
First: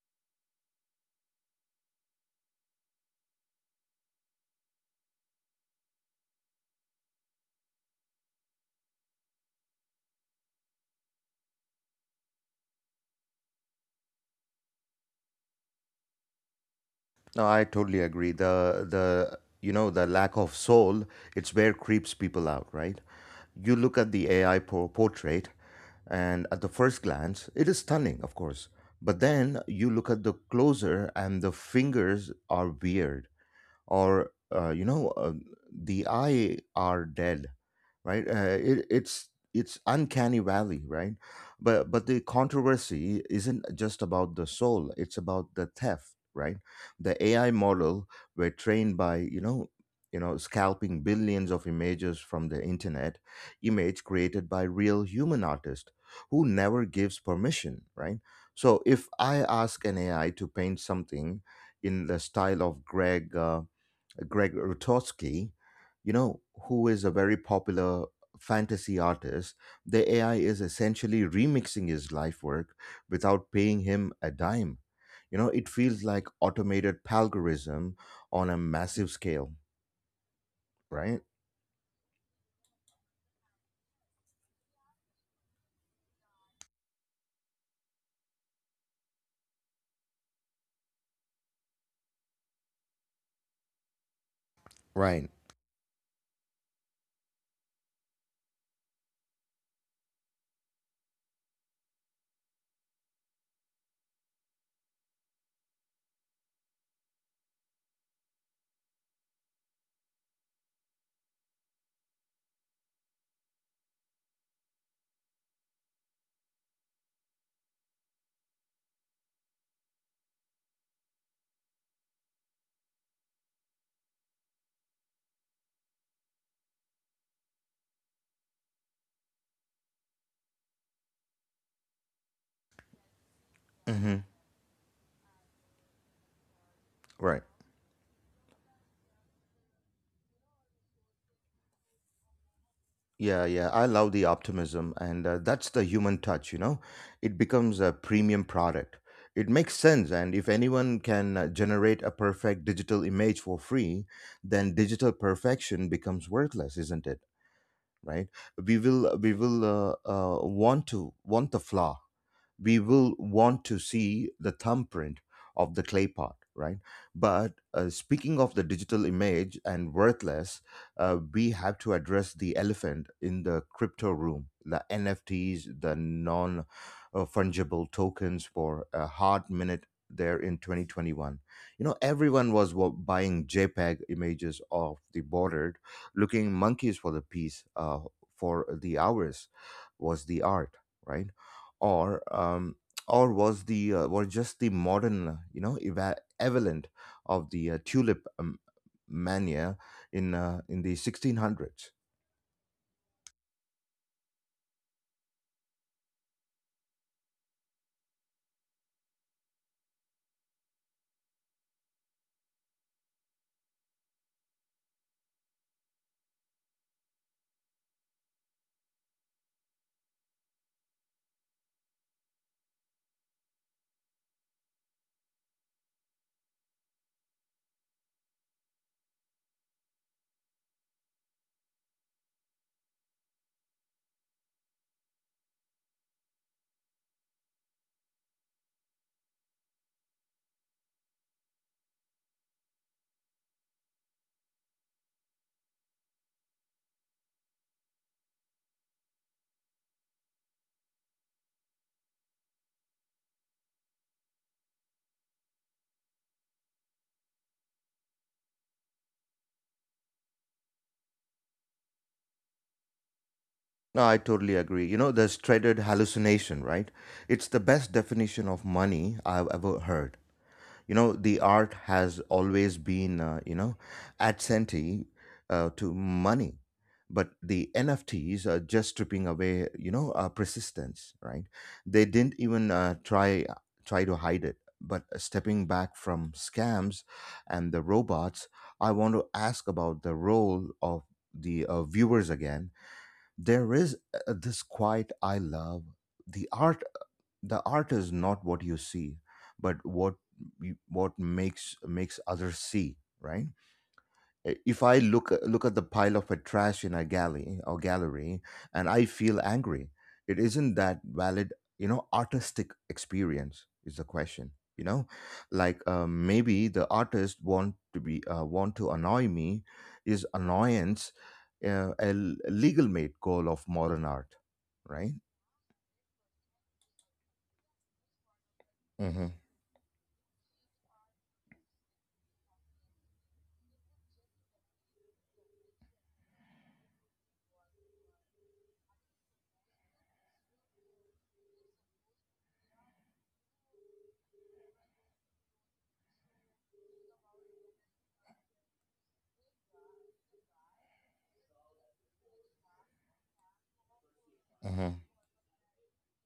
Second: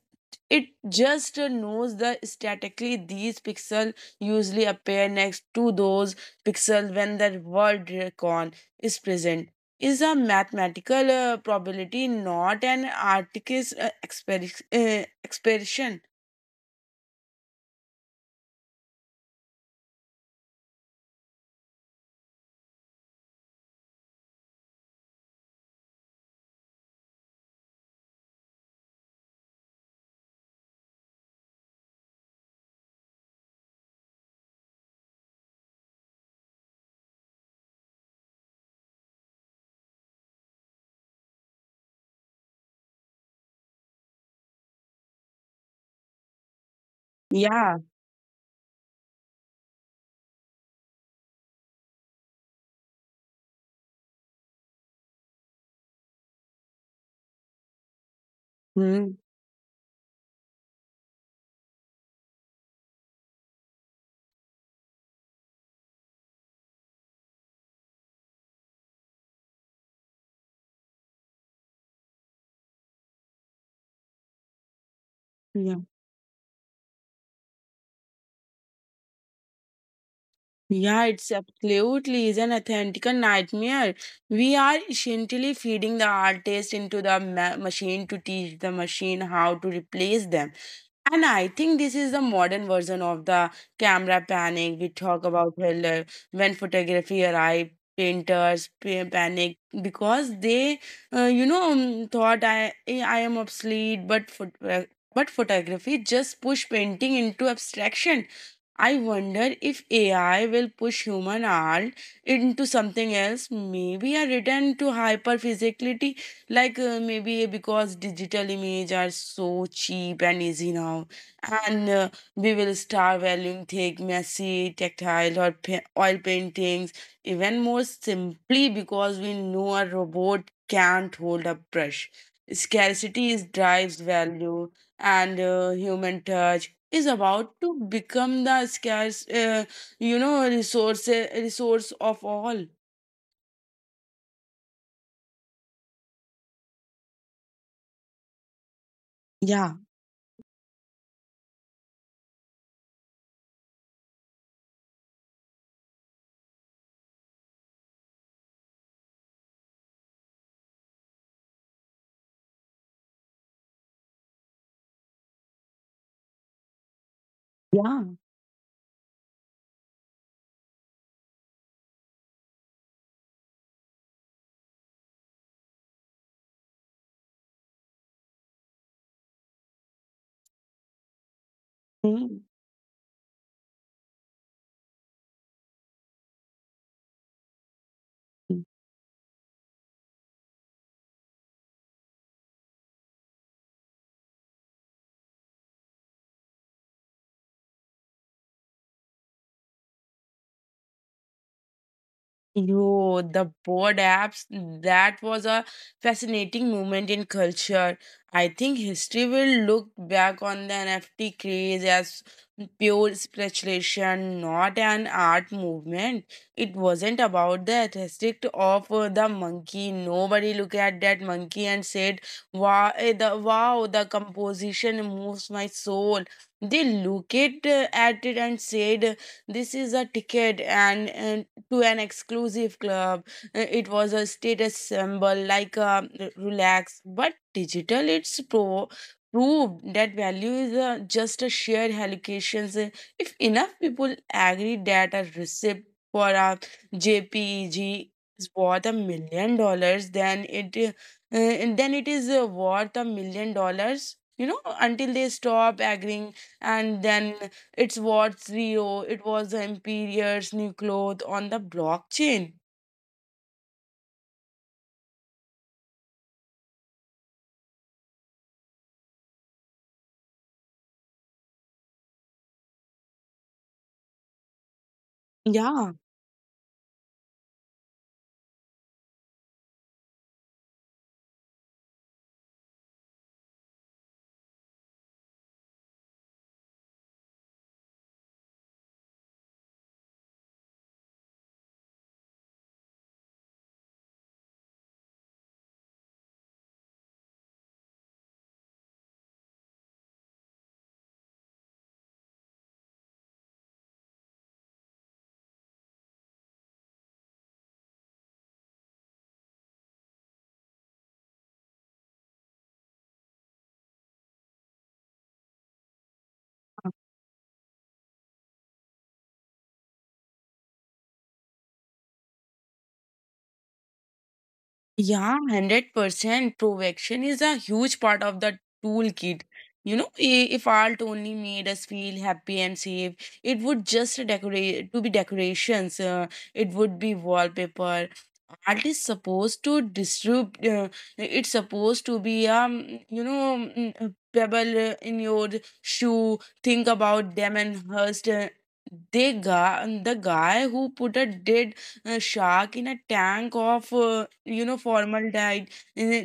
[SPEAKER 2] it just knows that statically these pixels usually appear next to those pixels when the word recon is present. Is a mathematical uh, probability not an artist's uh, exper- uh, expression?
[SPEAKER 1] No, I totally agree. The the you know the lack of soul, it's where creeps people out, right? You look at the A I por- portrait, and at the first glance it is stunning, of course, but then you look at the closer and the fingers are weird, or uh, you know uh, the eye are dead, right? Uh, it, it's it's uncanny valley, right? but but the controversy isn't just about the soul, it's about the theft, right? The ai
[SPEAKER 2] Yeah.
[SPEAKER 1] model were trained by, you know you know scalping billions of images from the internet, image created by real human artist who never gives permission, right? So if
[SPEAKER 2] Hmm.
[SPEAKER 1] I ask an ai to paint something in the style of greg uh, Greg Rutowski, you know, who is a very popular fantasy artist, the A I is essentially remixing his life work without paying him a dime. You know, it
[SPEAKER 2] Yeah.
[SPEAKER 1] feels like automated palgorism on a massive scale,
[SPEAKER 2] Yeah,
[SPEAKER 1] right?
[SPEAKER 2] it's absolutely is an authentic nightmare. We are essentially feeding the artist into the ma- machine to teach the machine how to replace them. And I think this is the modern version of the camera panic we talk
[SPEAKER 1] Right.
[SPEAKER 2] about earlier. When photography arrived, painters pa- panic because they, uh, you know, um, thought I eh, I am obsolete. But phot- uh, but photography just pushed painting into abstraction. I wonder if A I will push human art into something else, maybe a return to hyperphysicality, like uh, maybe because digital images are so cheap and easy now, and uh, we will start valuing thick, messy, tactile, or pa- oil paintings even more simply because we know a robot can't hold a brush. Scarcity is drives
[SPEAKER 1] Hmm.
[SPEAKER 2] value and uh, human touch is
[SPEAKER 1] Right.
[SPEAKER 2] about to become the scarce, uh, you know, resource resource of all.
[SPEAKER 1] Yeah, yeah, I love the optimism, and uh, that's the human touch, you know. It becomes a premium product. It
[SPEAKER 2] Yeah.
[SPEAKER 1] makes sense, and if anyone can uh, generate a perfect digital image for free, then digital perfection becomes worthless, isn't it? Right? We will, we will uh, uh, want to want the flaw, we will want to see the thumbprint of the clay pot, right? But uh,
[SPEAKER 2] Yeah.
[SPEAKER 1] speaking of the digital image and worthless, uh, we have to address the elephant in the crypto room, the nfts, the non uh, fungible tokens. For a hard minute there in twenty twenty-one, you know,
[SPEAKER 2] Hmm.
[SPEAKER 1] everyone was wa- buying jpeg images of the bordered looking monkeys for the piece uh, for the hours. Was the art, right? Or um, or was the uh, were just the modern, uh, you know eva- equivalent of the uh, tulip um, mania in uh, in the sixteen hundreds?
[SPEAKER 2] Yo, the board apps, that was a fascinating moment in culture. I think history will look back on the N F T craze as pure speculation, not an art movement. It wasn't about the aesthetic of uh, the monkey. Nobody looked at that monkey and said, wow, eh, the, wow, the composition moves my soul. They looked at, at it and said, this is a ticket and, and to an exclusive club. Uh, It was a status symbol, like a relax. But digital, it's pro- proved that value is uh, just a shared allocations. Uh, If enough people agree that a receipt for a JPEG is worth a million dollars, then it uh, uh, then it is uh, worth a million dollars. You know, until they stop agreeing, and then it's what Zero, it was the Empire's new cloth on the blockchain.
[SPEAKER 1] No, I totally agree. You know, this dreaded hallucination, right? It's the best definition of money I've ever heard. You know, the art has always been uh, you know adjacent uh, to
[SPEAKER 2] Yeah.
[SPEAKER 1] money, but the nfts are just stripping away, you know, uh, persistence, right? They didn't even uh, try try to hide it. But stepping back from scams and the robots, I want to ask about the role of the uh, viewers again. There is uh, this quiet I love. The art, the art is not what you see but what you, what makes makes others see, right? I- if i look look at the pile of a trash in a galley or gallery and I feel angry, it isn't that valid, you know, artistic experience is the question, you know, like uh, maybe the artist want to be uh, want to annoy me. Is annoyance uh, a l- legal made goal of modern art, right?
[SPEAKER 2] Yeah, one hundred percent protection is a huge part of the
[SPEAKER 1] mm-hmm,
[SPEAKER 2] toolkit. You know, i- if art only made us feel happy and safe, it would just decorate to be decorations. Uh, it would be wallpaper. Art is supposed to disrupt. Uh, it's supposed to be um, you know, mm, a pebble uh, in your shoe. Think about them and Hurst. Uh, they guy, the guy who put a dead uh, shark in a tank of, uh, you know,
[SPEAKER 1] mm-hmm.
[SPEAKER 2] formaldehyde. Uh,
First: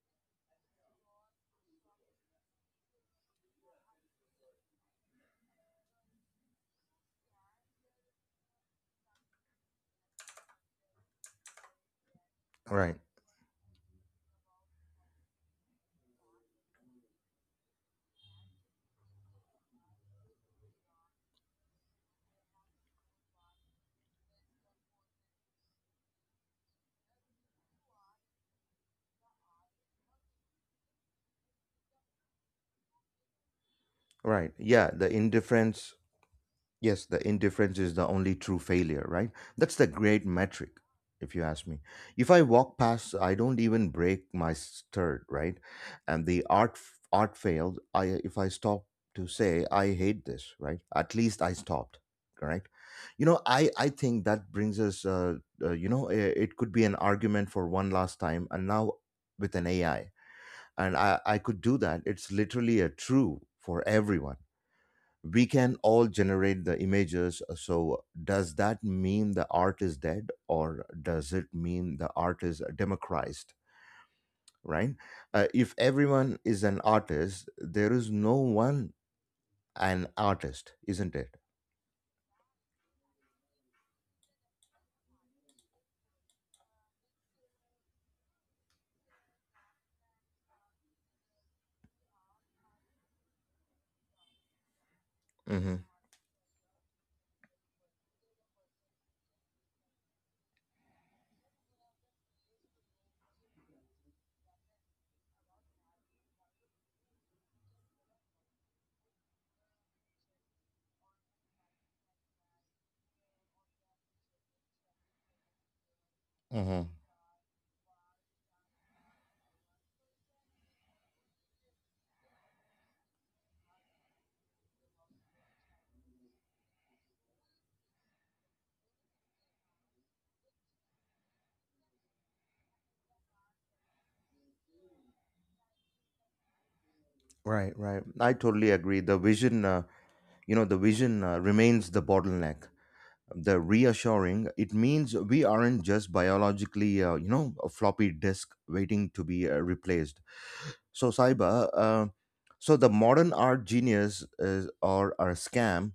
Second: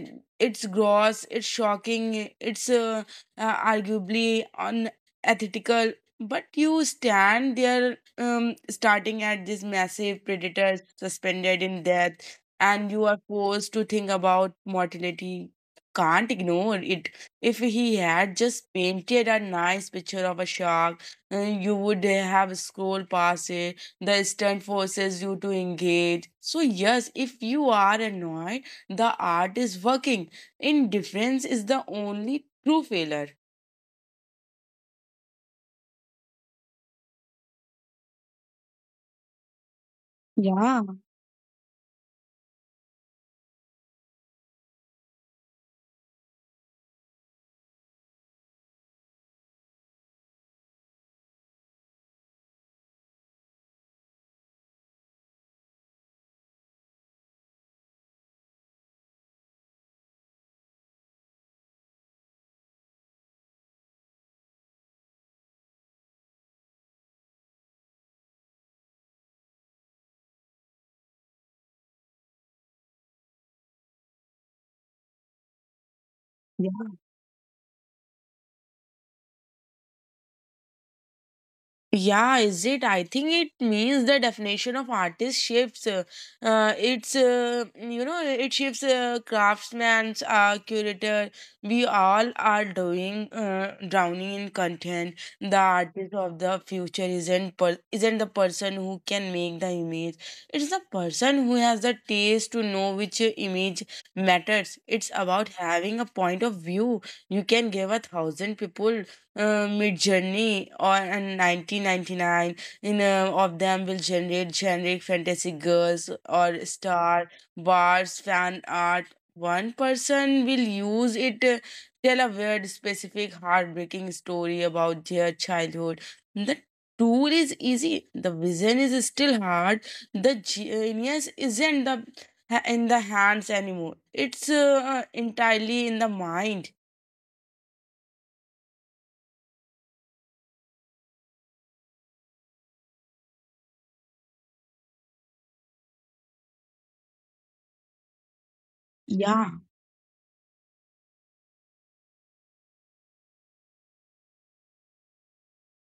[SPEAKER 2] It's gross, it's shocking, it's uh, uh, arguably unethical. But you stand there, um, starting at this massive predator suspended in death, and
[SPEAKER 1] Right.
[SPEAKER 2] you are forced to think about mortality. Can't ignore it. If he had just painted a nice picture of a shark, uh, you would have scrolled past it the stunt forces you to engage. So, yes, if you are annoyed, the art is working. Indifference is the only true failure.
[SPEAKER 1] Right. Yeah. The indifference. Yes, the indifference is the only true failure, right? That's the great metric,
[SPEAKER 2] Yeah.
[SPEAKER 1] if you ask me. If I walk past, I don't even break my stirred, right? And the art f- art failed. I if I stop to say I hate this, right? At least I stopped, right? You know, I I think that brings us. Uh, uh, you know, eh, it could be an argument for one last time, and now with an A I, and I I could do that. It's literally a true for everyone. We can all generate the images, uh, so does that mean the art is dead, or does it mean the art is democratized, right? Uh, if everyone is an artist, there is no one an artist, isn't it?
[SPEAKER 2] Yeah, is it? I think it means the definition of artist shifts. Uh, uh, it's uh, you know it shifts uh, craftsman's uh, curator. We all are doing uh, drowning in content. The
[SPEAKER 1] Hmm.
[SPEAKER 2] artist of the future isn't per- isn't the person who can make the image. It's the person who has the taste to know which uh, image matters. It's about having a point of view. You can give a thousand people uh, mid journey or and nineteen ninety-nine in uh, of them will generate generic fantasy girls or
[SPEAKER 1] Hmm.
[SPEAKER 2] star bars fan art. One person will use it to tell a weird specific heartbreaking story about their childhood. The tool is easy, the vision is still hard. The genius isn't the in the hands anymore, it's uh, entirely in the mind.
[SPEAKER 1] Right. Right, I totally agree, the vision uh, you know the vision uh, remains the bottleneck. The reassuring, it means we aren't just biologically, uh, you know a floppy disk waiting to
[SPEAKER 2] Yeah.
[SPEAKER 1] be uh, replaced. So, Saiba, uh, so the modern art genius is or are a scam.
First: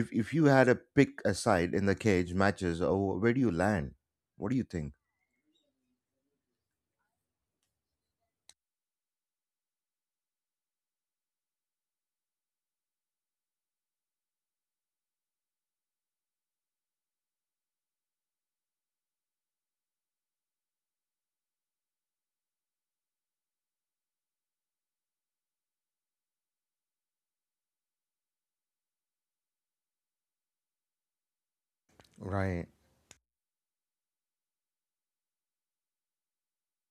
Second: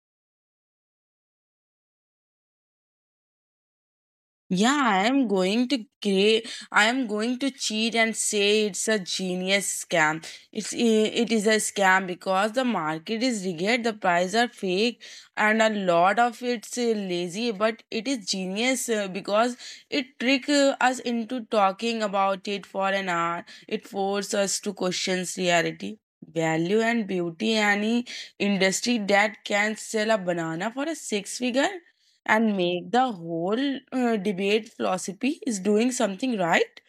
[SPEAKER 1] If if you had to pick a side in the cage matches, oh, where do you land? What do you
[SPEAKER 2] Yeah,
[SPEAKER 1] think?
[SPEAKER 2] I am going to create. I am going to cheat and say it's a genius scam. It's i- it is a scam because the market is rigged, the prices are fake, and a lot of it's uh, lazy. But it is genius uh, because it trick uh, us into talking about it for an hour. It force us to question reality, value, and beauty. Any industry that can sell a banana for a six figure and
[SPEAKER 1] Right.
[SPEAKER 2] make the whole uh, debate philosophy is doing something right.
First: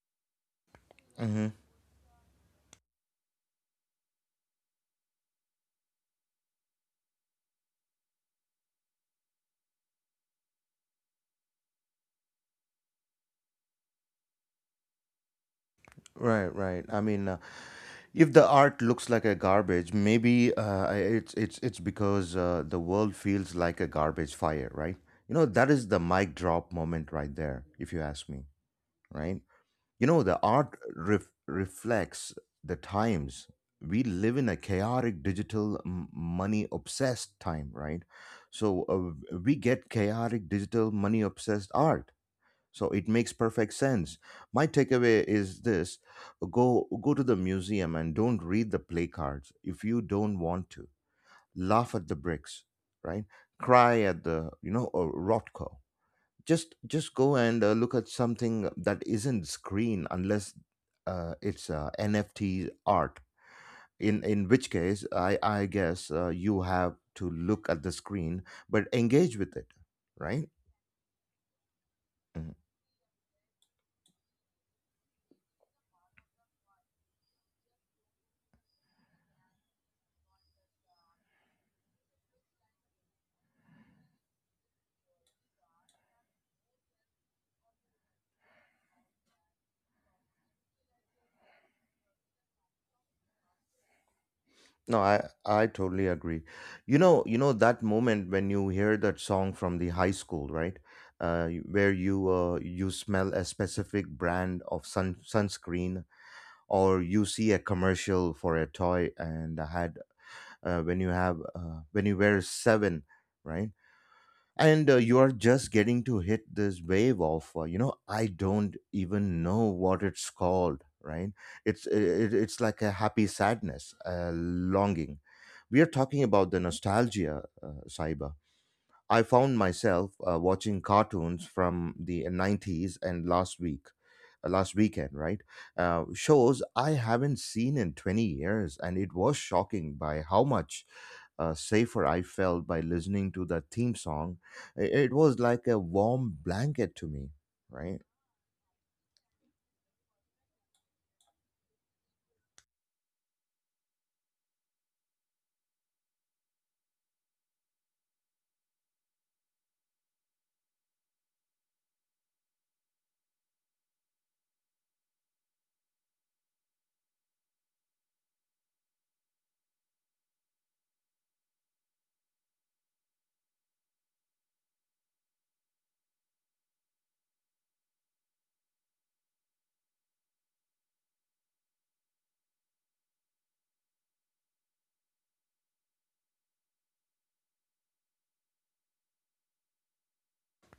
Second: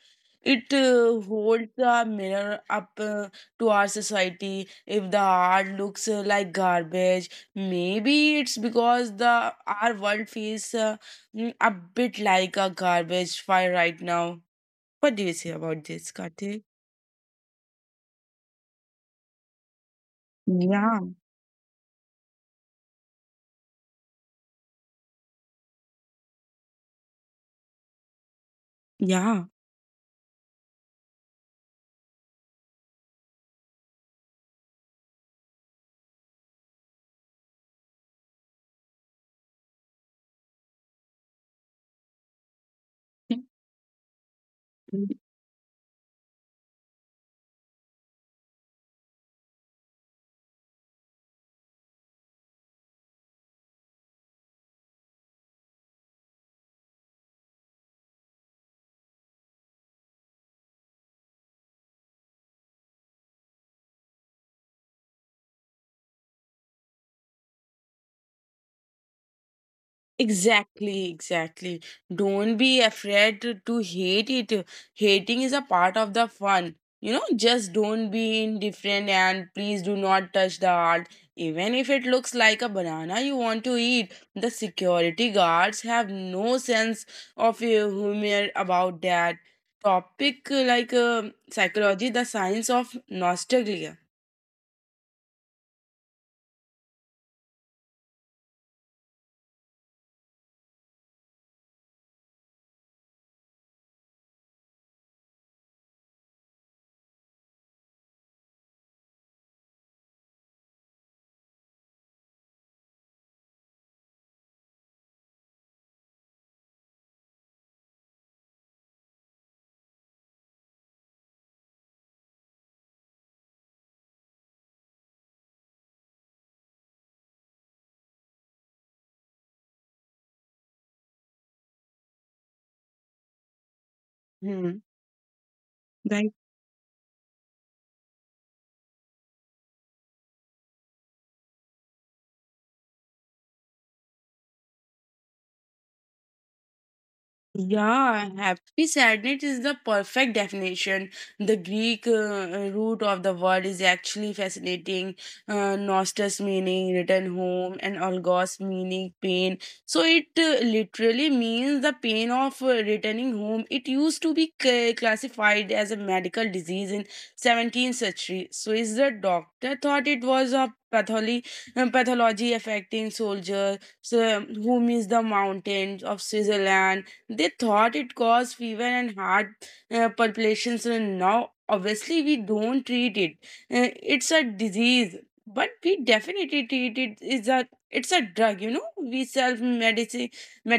[SPEAKER 2] It uh,
[SPEAKER 1] Mm-hmm.
[SPEAKER 2] holds the mirror up uh, to our society. If the art looks uh, like garbage, maybe it's because the our world feels uh, mm, a bit like a garbage fire right now. What do you say about this,
[SPEAKER 1] Right,
[SPEAKER 2] Kartik?
[SPEAKER 1] right. I mean, uh, if the art looks like a garbage, maybe uh,
[SPEAKER 2] Yeah.
[SPEAKER 1] I- it's it's it's because uh, the world feels like a garbage fire, right? You know, that is the mic drop moment right there, if you ask me, right?
[SPEAKER 2] Yeah.
[SPEAKER 1] You know, the art ref- reflects the times. We live in a chaotic, digital, money obsessed time, right? So uh, we get chaotic, digital, money obsessed art. So it makes perfect sense. My takeaway is this: go go to the museum and don't read the play cards if you don't want to. Laugh at the bricks, right? Cry at the, you know, uh, Rothko. just just go and uh, look at something that isn't screen, unless uh, it's uh, nft art, in in which case I I guess uh, you have to look at the screen, but engage with it, right?
[SPEAKER 2] Exactly, exactly.
[SPEAKER 1] Mhm.
[SPEAKER 2] Don't be afraid to, to hate it. Hating is a part of the fun. You know, just don't be indifferent and please do not touch the heart. Even if it looks like a banana you want to eat, the security guards have no sense of uh, humor about that. Topic uh, like uh, psychology, the science of nostalgia.
[SPEAKER 1] No I I totally agree. You know you know that moment when you hear that song from the high school, right? uh, you- where you uh, you smell a specific brand of sun sunscreen, or you see a commercial for a toy and had, uh, when you have uh, when you wear seven, right? And uh, you are just getting to hit this wave of, uh, you know, I don't even know what it's called, right? It's it, it's like a happy sadness, a longing. We are talking about the nostalgia, uh, Saiba. I found myself uh, watching cartoons from the nineties and last week, uh, last
[SPEAKER 2] Hmm.
[SPEAKER 1] weekend, right? Uh, shows I haven't seen in twenty years, and it was shocking by how much uh, safer I felt by listening to the theme song. I- It was like a warm blanket to me, right?
[SPEAKER 2] Yeah, happy sadness is the perfect definition. The Greek uh, uh, root of the word is actually fascinating. Uh, nostos meaning return home and algos meaning pain. So it uh, literally means the pain of uh, returning home. It used to be c- classified as a medical disease in seventeenth century. So is the doctor thought it was a pathology, pathology affecting soldiers so, who miss the mountains of Switzerland. They thought it caused fever and heart uh, palpitations, and now obviously we don't treat it. Uh, it's a disease, but we definitely treat it. It's a it's a drug, you know. We self medicine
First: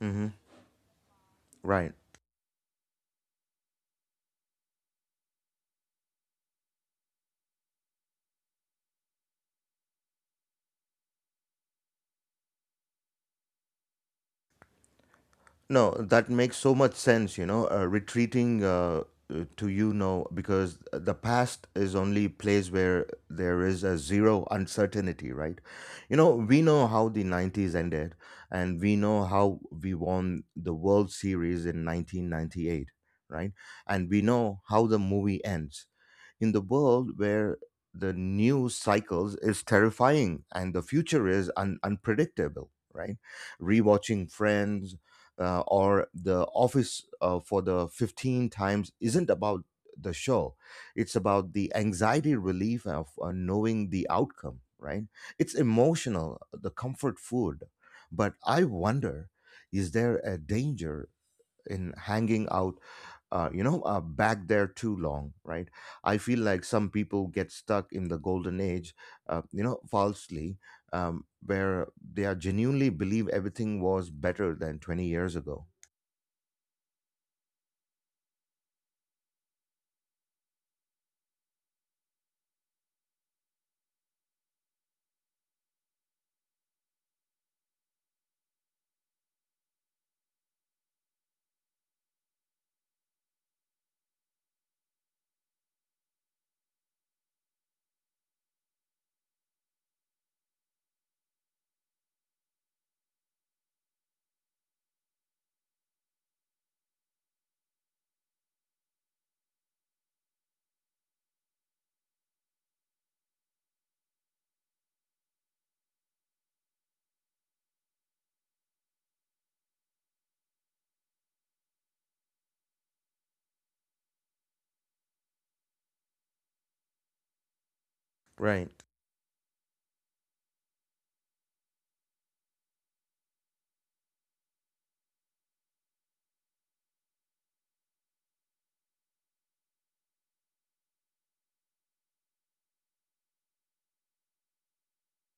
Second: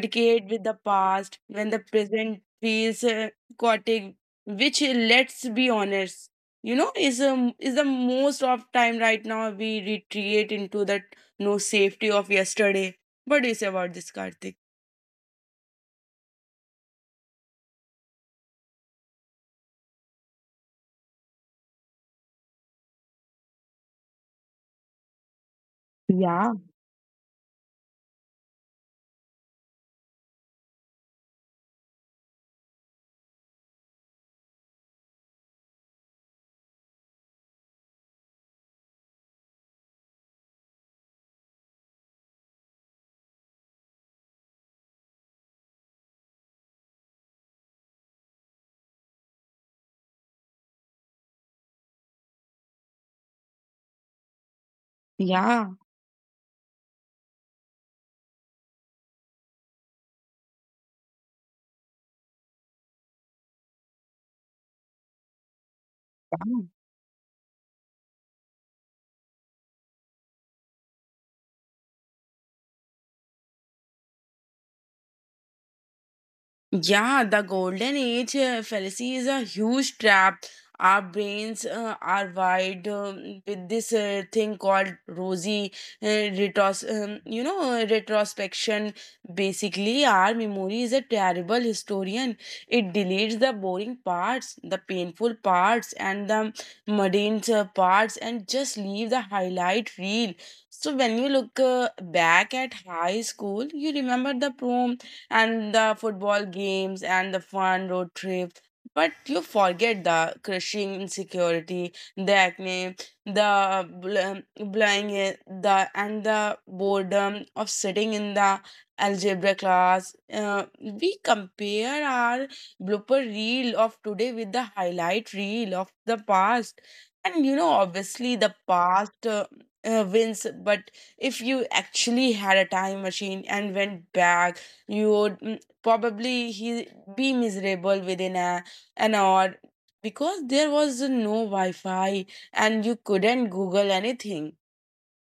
[SPEAKER 1] Hmm.
[SPEAKER 2] with the past when the
[SPEAKER 1] Right.
[SPEAKER 2] present feels uh, chaotic, which uh, let's be honest, you know, is um, is the most of time right now. We retreat into that no safety of yesterday. What do you say about this, Karthik?
[SPEAKER 1] No, that makes so much sense, you know, uh, retreating uh, uh, to, you know, because the past is only place where there is a zero uncertainty, right? You know,
[SPEAKER 2] Yeah,
[SPEAKER 1] we know how the nineties ended, and we know how we won the World Series in nineteen ninety-eight, right? And we know how the movie ends. In the world where the news cycles is terrifying and the future is un- unpredictable, right? Rewatching friends uh, or the office uh, for the fifteenth times isn't about the show, it's about the anxiety relief of uh, knowing the outcome, right? It's
[SPEAKER 2] yeah.
[SPEAKER 1] emotional, the comfort food. But I wonder, is there a danger in hanging out, uh, you know uh, back there too long, right? I feel like
[SPEAKER 2] Oh.
[SPEAKER 1] some people get stuck in the golden age, uh, you know falsely, um, where they are genuinely believe everything was better than twenty years ago,
[SPEAKER 2] Yeah, the golden age uh, fallacy is a huge trap. Our brains uh, are wired um, with this uh, thing called rosy uh, retros, um, you know, uh, retrospection. Basically, our memory is a terrible historian. It deletes the boring parts, the painful parts, and the mundane uh, parts, and just leave the highlight reel. So when you look uh, back at high school, you remember the prom and the football games and the fun road trips. But you forget the crushing insecurity, the acne, the bl- blowing it, the and the boredom of sitting in the algebra class. Uh, we compare our blooper reel of today with the highlight reel of the past, and you know obviously the
[SPEAKER 1] right?
[SPEAKER 2] past Uh, uh, wins. But if you actually had a time machine and went back, you would mm, probably he be miserable within a, an hour, because there was no wi-fi and you couldn't google anything.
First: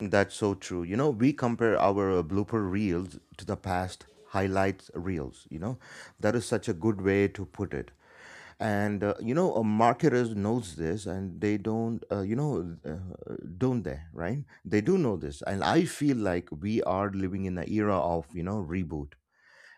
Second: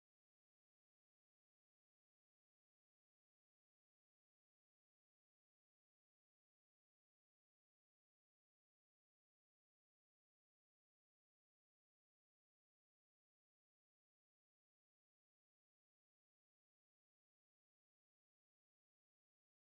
[SPEAKER 1] That's so true. You know, we compare our uh, blooper reels to the past highlights reels. You know, that is such a good way to put it. And, uh, you know, uh, marketers knows this, and they don't. Uh, you know, uh, don't they? Right? They do know this, and I feel like we are living in the era of, you know, reboot.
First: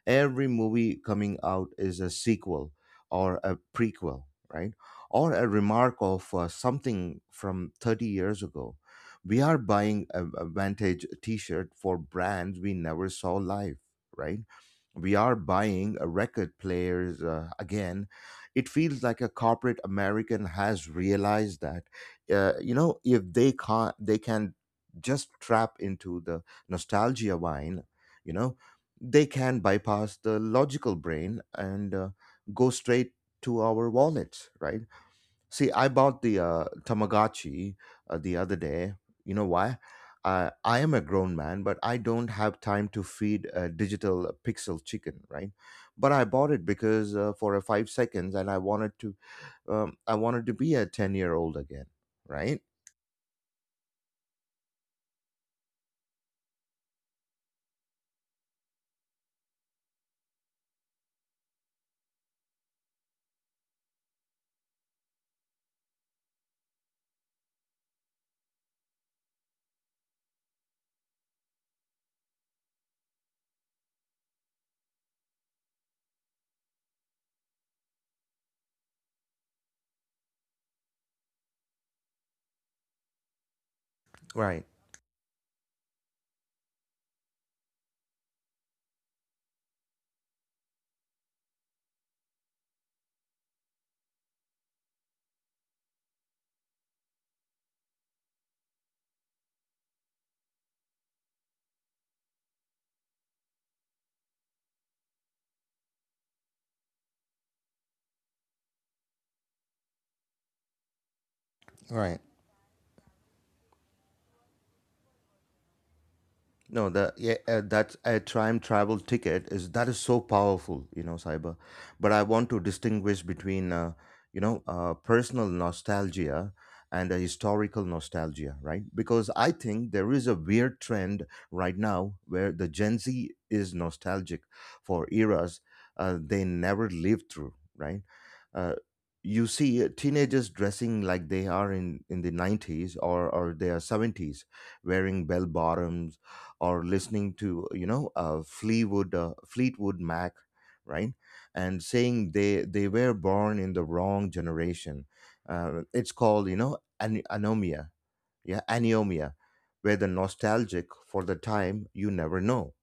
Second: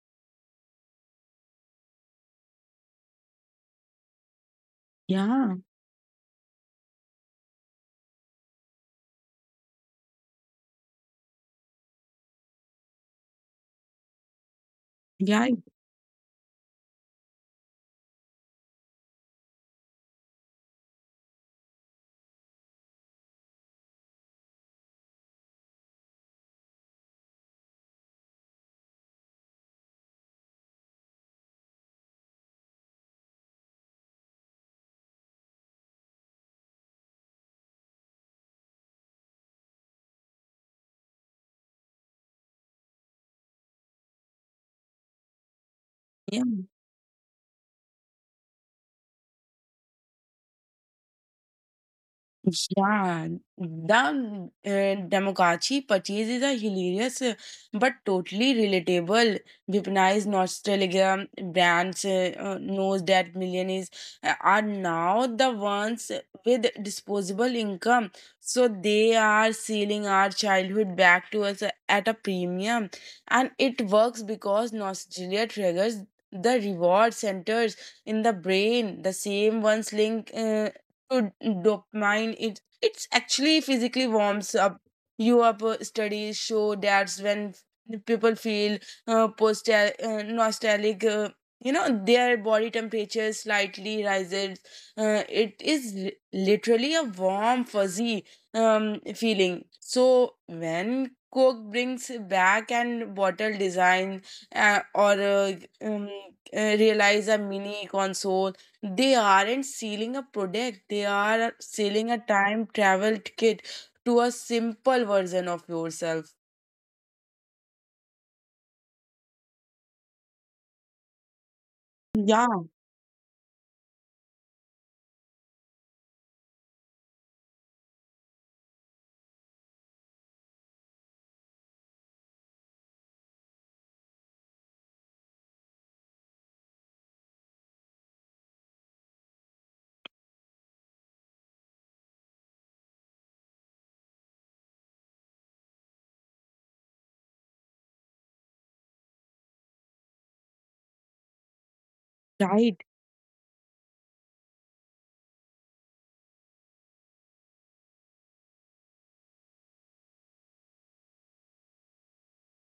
[SPEAKER 1] Every movie coming out is a sequel or a prequel, right? Or a
[SPEAKER 2] Yeah,
[SPEAKER 1] remark of uh, something from thirty years ago. We are buying a, a vintage t shirt for brands we never saw live, right? We are
[SPEAKER 2] yeah.
[SPEAKER 1] buying a record players uh, again. It feels like a corporate American has realized that, uh, you know, if they can't, they can just trap into the nostalgia wine you know they can bypass the logical brain and uh, go straight to our wallets, right? See, I bought the uh, Tamagotchi uh, the other day. You know why? Uh, I am a grown man, but I don't have time to feed a digital pixel chicken, right? But I bought it because uh, for a five seconds, and I wanted to, um, I wanted to be a ten year old again, right?
[SPEAKER 2] Yeah, the uh, Demogorgon purchase is a hilarious uh, but totally relatable. Weaponized nostalgia brands uh, uh, knows that millionaires uh, are now the ones with disposable income, so they are selling our childhood back to us uh, at a premium, and it works because nostalgia triggers the reward centers in the brain, the same ones link. Uh, to dopamine, it it's actually physically warms
[SPEAKER 1] Right,
[SPEAKER 2] up you up. Uh, studies show that's when people feel uh, post uh, nostalgic uh, you know their body temperature slightly rises. uh, it is li- Literally a warm fuzzy um, feeling. So when coke brings back and bottle design, uh, or uh, um, uh, realize a mini console, they aren't selling a product, they are selling a
[SPEAKER 1] right.
[SPEAKER 2] time travel ticket to a simple version of yourself.
[SPEAKER 1] No, the yeah, uh, that's a time travel ticket is that is so powerful, you know, cyber. But I
[SPEAKER 2] Yeah,
[SPEAKER 1] want to distinguish between, uh, you know, uh, personal nostalgia and a historical nostalgia, right? Because I think there is a weird trend right now where the Gen Z is nostalgic for eras uh, they never lived through, right? Uh, you see uh, teenagers dressing like they are in, in the nineties or, or their seventies, wearing bell bottoms or listening to you know uh, Fleetwood uh, Fleetwood Mac, right? And saying they
[SPEAKER 2] right.
[SPEAKER 1] they were born in the wrong generation. Uh, it's called you know an- anomia, yeah, anomia, where the nostalgic for the time you never know.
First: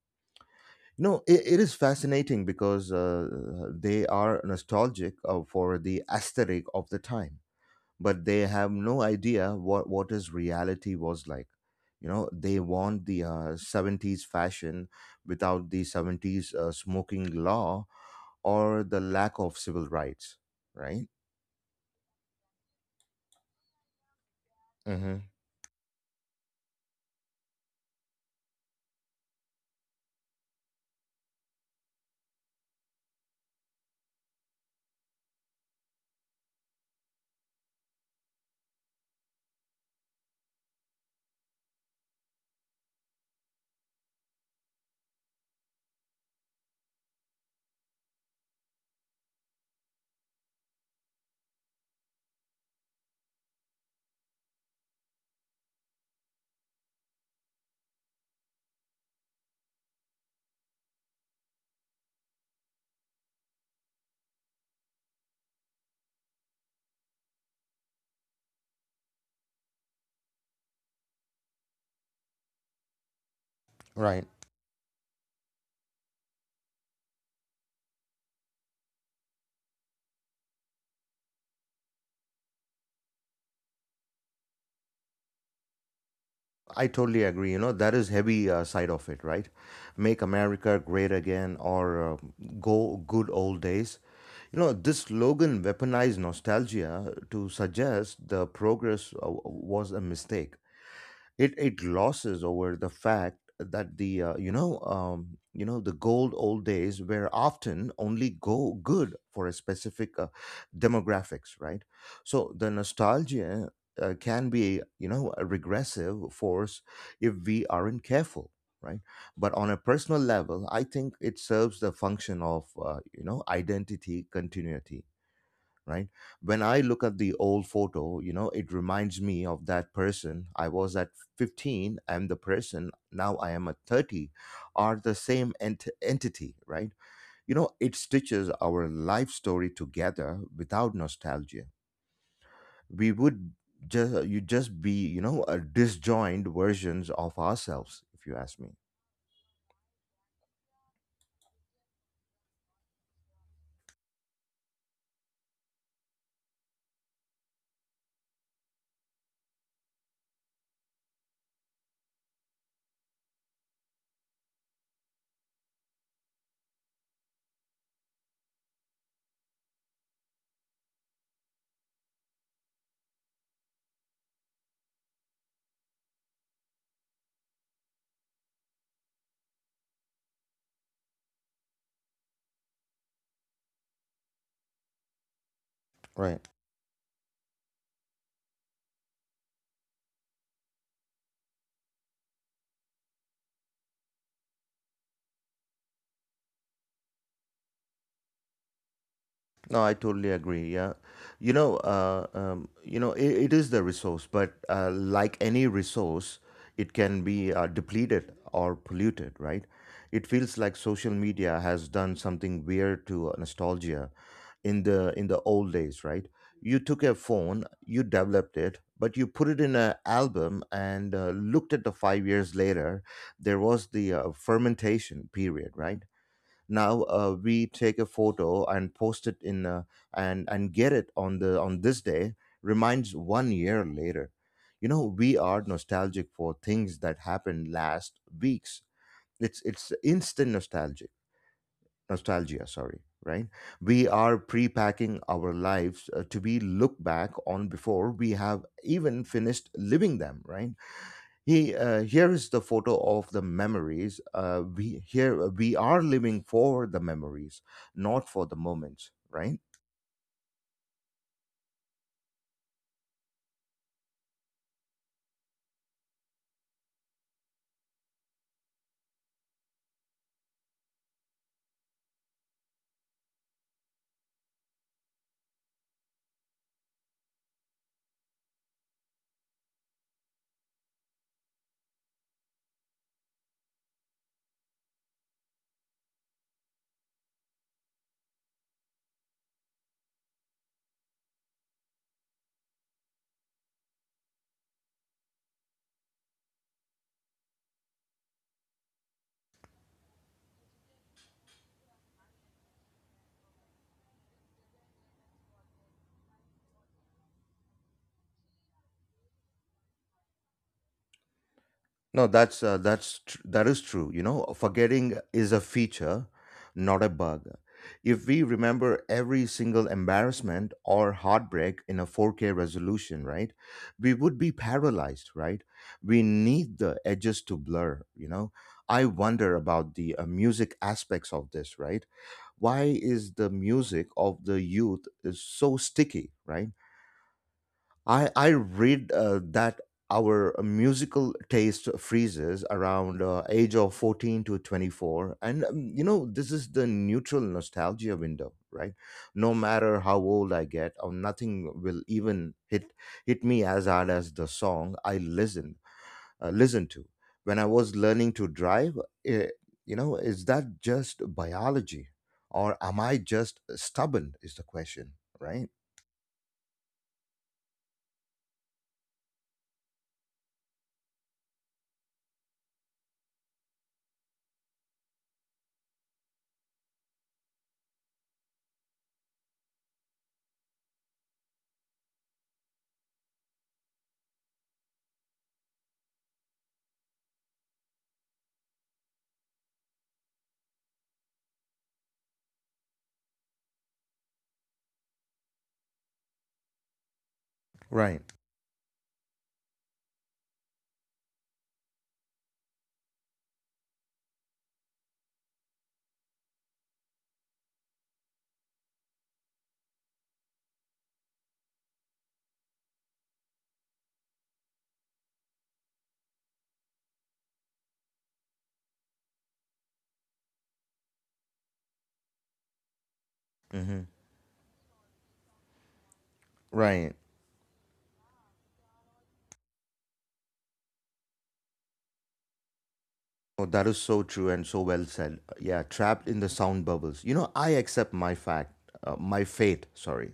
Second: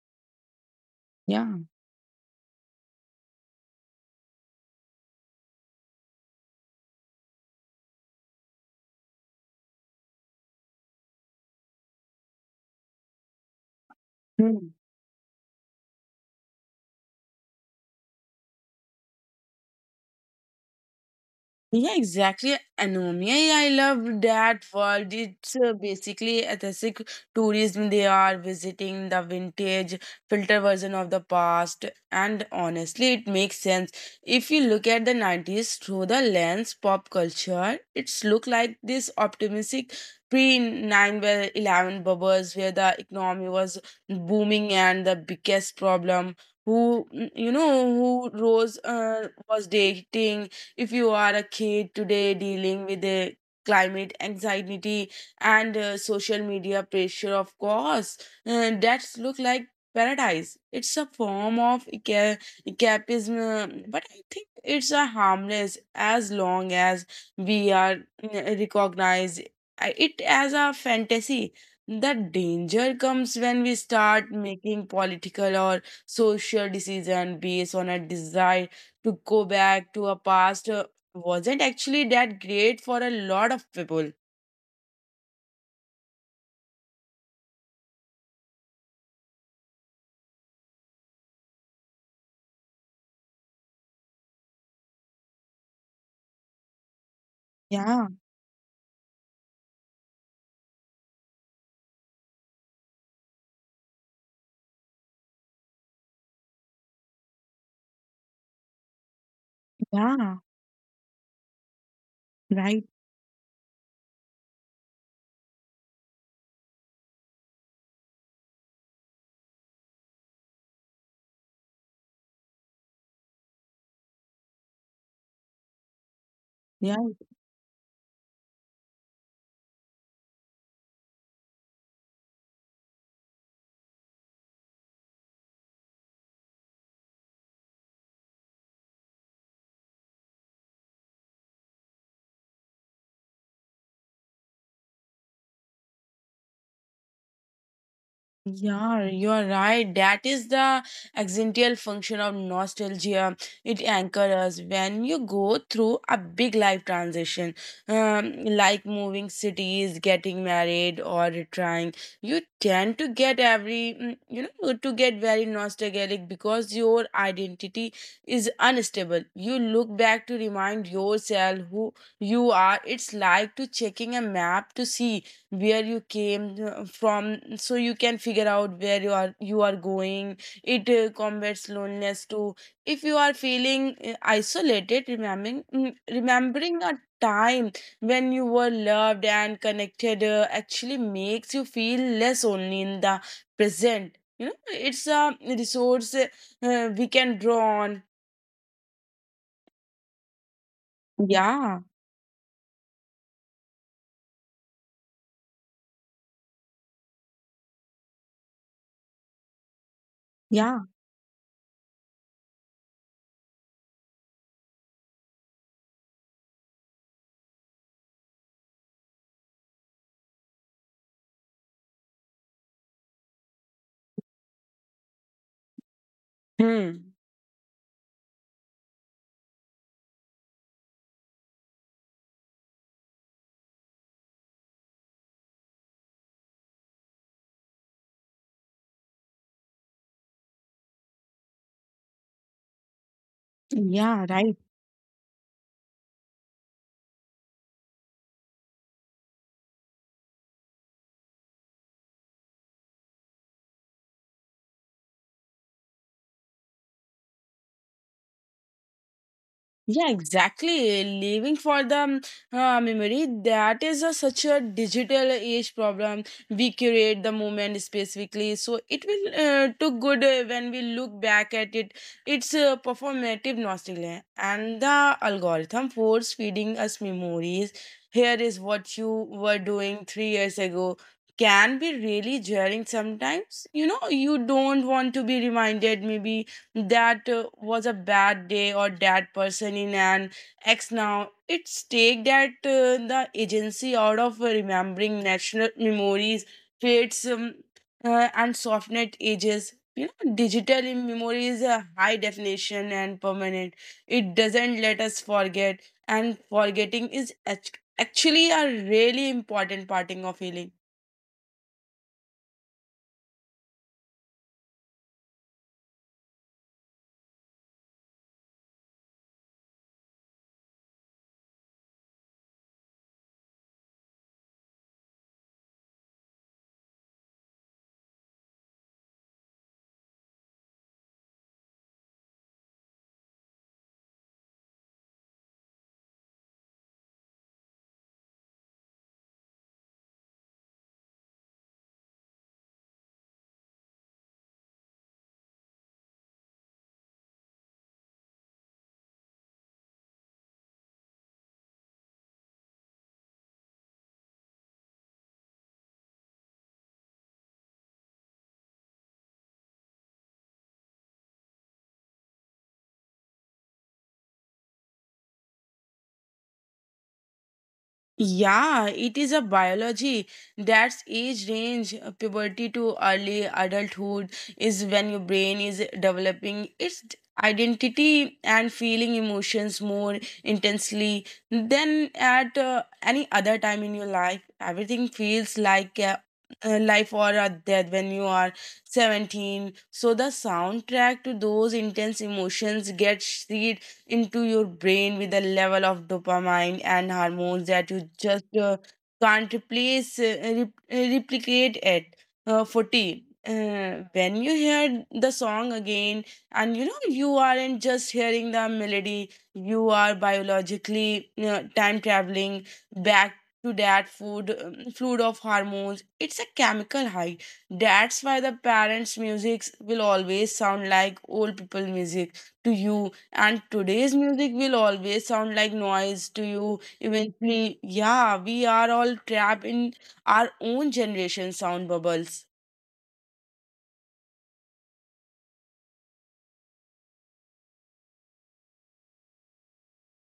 [SPEAKER 1] You know, it, it
[SPEAKER 2] Yeah.
[SPEAKER 1] is fascinating because uh, they are nostalgic uh, for the aesthetic of the time but they have no idea what what is reality was like you know they want the uh, seventies
[SPEAKER 2] Hmm.
[SPEAKER 1] fashion without the seventies uh, smoking law or the lack of civil rights right.
[SPEAKER 2] Yeah, exactly. Anomia, yeah, I love that world.
[SPEAKER 1] Hmm.
[SPEAKER 2] It's uh, basically aesthetic tourism. They are visiting the vintage filter version of the past. And honestly, it makes sense. If you look at the nineties through the lens pop culture, it's look like this optimistic pre nine eleven bubbles where the economy was booming and the biggest problem who you know who rose uh, was dating. If you are a kid today dealing with the climate anxiety and uh, social media pressure, of course uh, that's look like paradise. It's a form of ca- escapism uh, but I think it's a harmless as long as we are uh, recognize uh, it as a fantasy. The danger comes when we
[SPEAKER 1] Right.
[SPEAKER 2] start making political or social decision based on a desire to go back to a past uh, wasn't actually that great for a lot of people.
[SPEAKER 1] I totally agree. You know, that is heavy uh, side of it, right? Make America great again or uh, go good old days. You know, this slogan weaponized nostalgia to
[SPEAKER 2] Yeah,
[SPEAKER 1] suggest the progress uh, was a mistake. it it glosses over the fact that the uh, you know um, you know the gold old days were often only go good for a specific uh,
[SPEAKER 2] yeah,
[SPEAKER 1] demographics right so the
[SPEAKER 2] right.
[SPEAKER 1] nostalgia uh, can be you know a regressive force if we aren't careful right but on a personal level I think it serves the function of uh, you know identity continuity right when I
[SPEAKER 2] Yeah.
[SPEAKER 1] look at the old photo you know it reminds me of that person I was at fifteen I'm the person now I am at thirty are the same ent- entity right you know it stitches our life story together without nostalgia we would just you just be you know a disjoined versions of ourselves if you ask me.
[SPEAKER 2] Yeah, you are right. That is the accidental function of nostalgia. It anchors us when you go through a big life transition, um, like moving cities, getting married, or retiring. You tend to get every, mm, you know, to get very nostalgic because your identity is unstable. You look back to remind yourself who you are. It's like to checking a map to see where you came uh, from, so you can figure out where you are you are going. It uh, combats loneliness too. If you are feeling uh, isolated, remembering mm,
[SPEAKER 1] Right.
[SPEAKER 2] remembering a time when you were loved and connected uh, actually makes you feel less only in the present. You know, it's a resource uh, uh, we can draw on.
[SPEAKER 1] No, I totally agree. Yeah, you
[SPEAKER 2] Yeah.
[SPEAKER 1] know, uh, um, you know, it, it is the resource, but uh, like any resource, it can be uh, depleted or polluted, right? It feels
[SPEAKER 2] Yeah.
[SPEAKER 1] like social media has done something weird to nostalgia in the in the old days, right? You took a phone, you developed it, but you put it in an album and uh, looked at the five years later. There was the uh, fermentation period, right? Now
[SPEAKER 2] Hmm.
[SPEAKER 1] uh, we take a photo and post it in uh, and and get it on the on this day reminds one year later you know we are nostalgic for things that happened last weeks it's it's instant nostalgic nostalgia sorry right we
[SPEAKER 2] Yeah,
[SPEAKER 1] are
[SPEAKER 2] right.
[SPEAKER 1] pre-packing our lives uh, to be looked back on before we have even finished living them right he, uh, here is the photo of the memories. Uh, we here we are living for the memories, not for the moments, right?
[SPEAKER 2] Yeah, exactly. Living for the um, uh, memory, that is a, such a digital age problem. We curate the moment specifically, so it will uh, look good uh, when we look back at it. It's a performative nostalgia, and the algorithm force feeding us memories. Here is what you were doing three years ago. Can be really jarring sometimes. You know, you don't want to be reminded, maybe that uh, was a bad day or that person in an X now. It's take that uh, the agency out of remembering national memories, fates, um, uh, and softnet ages. You know, digital in memory is a high definition and permanent. It doesn't let us forget, and forgetting is act- actually a really important parting of healing.
[SPEAKER 1] No, that's uh, that's tr- that is true. You know, forgetting is a feature, not a bug. If we remember every single embarrassment or heartbreak in a four K resolution, right, we would be paralyzed, right? We need the edges to blur. You know, I wonder about the uh, music aspects of this, right? Why is the music of the youth is so sticky, right? I I read uh, that our musical taste freezes around uh, age of fourteen to twenty-four and um, you know this is the neutral nostalgia window right no matter how old I get or nothing will even hit hit me as hard as the song i listen uh, listen to when I was learning to drive, eh, you know is that just biology or am I just stubborn is the question right.
[SPEAKER 2] Yeah, it is a biology. That's age range, uh, puberty to early adulthood is when your brain is developing its d- identity and feeling emotions more intensely than at uh, any other time in your life. Everything feels like a, a life or a death when you are seventeen. So the soundtrack to those intense emotions gets into your brain with a level of dopamine and hormones that you
[SPEAKER 1] Right.
[SPEAKER 2] just uh, can't replace, uh, rep- uh, replicate it uh, for tea. Uh, when you hear the song again, and you know you aren't just hearing the melody, you are biologically uh, time traveling back to that food um, fluid of hormones. It's a chemical high. That's why the parents' music will always sound like old people music to you, and
[SPEAKER 1] Hmm.
[SPEAKER 2] today's music will always sound like noise to you
[SPEAKER 1] Right.
[SPEAKER 2] eventually. Yeah, we are all trapped in our own generation sound bubbles.
[SPEAKER 1] Oh, that is so true and so well said. Yeah, trapped in the sound bubbles. You know, I accept my fact, uh, my fate, sorry,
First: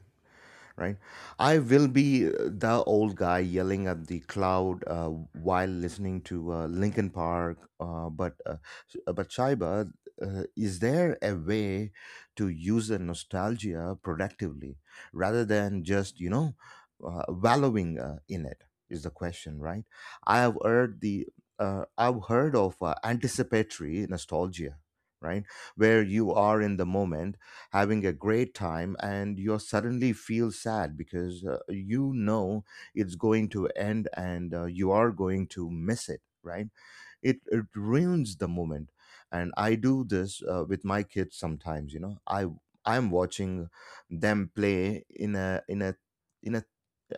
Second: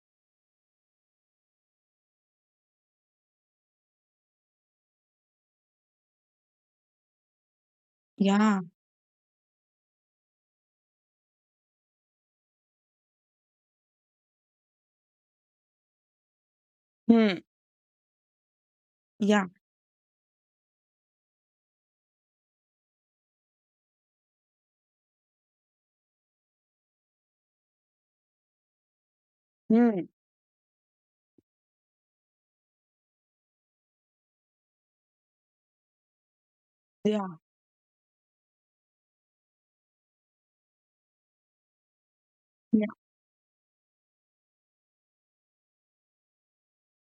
[SPEAKER 1] right? I will be the old guy yelling at the cloud uh, while listening to uh, Linkin Park. Uh, but uh,
[SPEAKER 2] Yeah.
[SPEAKER 1] sh- but Shaiba, uh, is there a way to use the nostalgia productively rather than just you know uh,
[SPEAKER 2] Hmm.
[SPEAKER 1] wallowing uh, in it? Is the
[SPEAKER 2] Yeah.
[SPEAKER 1] question right? I have heard the uh, I've heard of uh, anticipatory nostalgia, right, where you are in the moment having a great time and you
[SPEAKER 2] Hmm.
[SPEAKER 1] suddenly feel sad because uh, you know it's going to end and uh, you are going to miss it right
[SPEAKER 2] Yeah.
[SPEAKER 1] it, it ruins the moment and I do this uh, with my kids sometimes you know i i'm watching them play in a in a in a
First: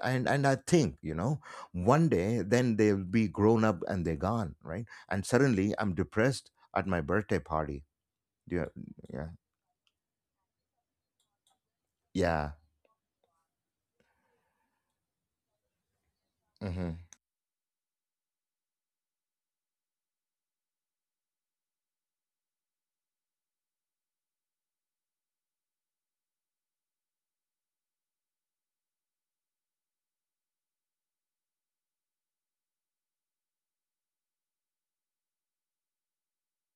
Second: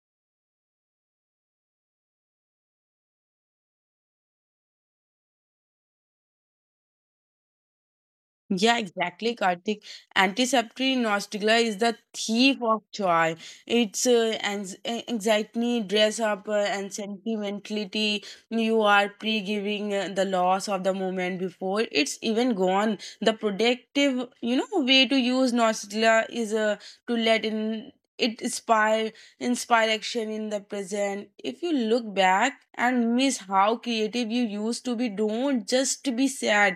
[SPEAKER 1] and and I think you know one day then they'll be grown up and they're gone right and suddenly I'm depressed at my birthday party. Yeah,
[SPEAKER 2] Yeah,
[SPEAKER 1] yeah,
[SPEAKER 2] exactly, Karthik. Antiseptic nostalgia is the
[SPEAKER 1] yeah.
[SPEAKER 2] thief of joy. It's uh, ans- a- anxiety, dress up, uh, and
[SPEAKER 1] Hmm.
[SPEAKER 2] sentimentality. You are pre giving uh, the loss of the moment before it's even gone. The productive, you know, way to use nostalgia is uh, to let in it inspire inspire action in the present. If you look back and miss how creative you used to be, don't just be sad.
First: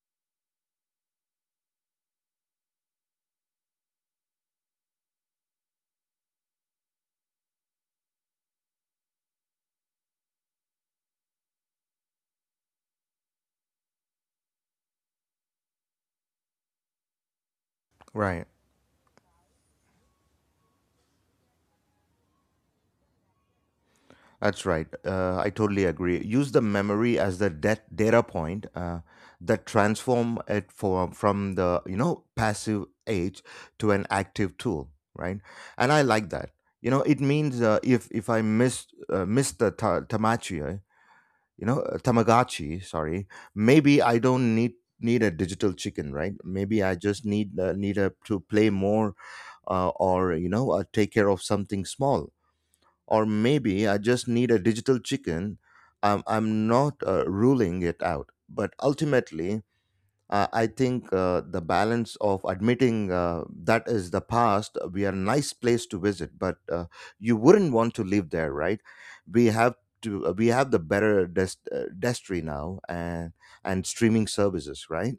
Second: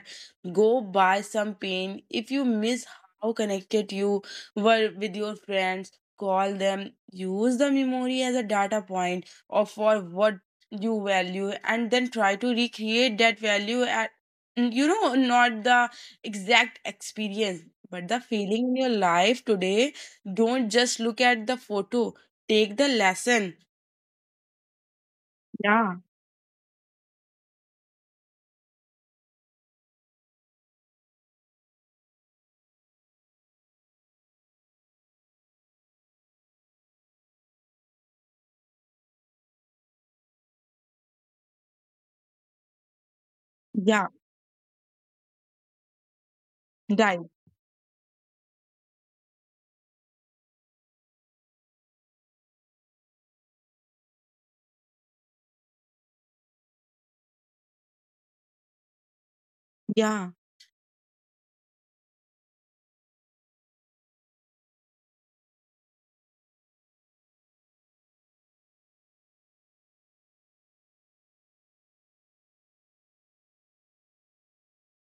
[SPEAKER 2] Go buy some paint. If you miss how connected you were with your friends, call them. Use the memory as a data point or for what you value and then try to recreate that value at mm, you know not the exact experience but the
[SPEAKER 1] Right.
[SPEAKER 2] feeling in your life today. Don't just look at the photo, take the lesson.
[SPEAKER 1] That's right. Uh, I totally
[SPEAKER 2] Yeah.
[SPEAKER 1] agree. Use the memory as the dat data point uh, that transform it for, from the you know passive age to an active tool, right? And I like that. You know, it means uh, if if I missed uh, missed the ta- tamagotchi, uh, you know, uh, Tamagotchi, sorry, maybe
[SPEAKER 2] Yeah,
[SPEAKER 1] I don't need need a digital chicken, right? Maybe I
[SPEAKER 2] right.
[SPEAKER 1] just need uh, need a, to play more uh, or you know uh, take care of something small or maybe I just need a digital chicken. I'm, I'm not uh, ruling it out. But ultimately,
[SPEAKER 2] Yeah.
[SPEAKER 1] uh, I think uh, the balance of admitting uh, that is the past, we are a nice place to visit, but uh, you wouldn't want to live there, right? We have to, uh, we have the better dest- uh, destry now and, and streaming services, right?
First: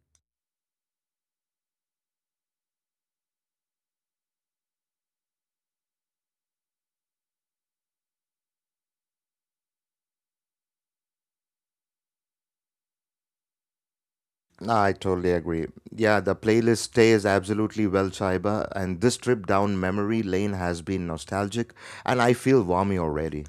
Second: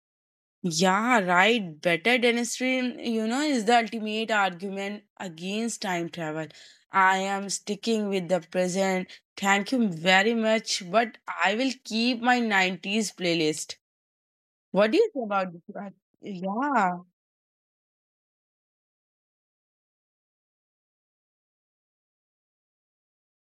[SPEAKER 2] Yeah, right. Better dentistry, you know, is the ultimate argument against time travel. I am sticking with the present. Thank you very much, but I will keep my nineties playlist.
[SPEAKER 1] Nah, I
[SPEAKER 2] What do you think
[SPEAKER 1] totally
[SPEAKER 2] about this?
[SPEAKER 1] agree.
[SPEAKER 2] Raj?
[SPEAKER 1] Yeah, the playlist
[SPEAKER 2] Yeah,
[SPEAKER 1] stays absolutely well, Shaiba, and this trip down memory lane has been nostalgic, and I feel warmy already,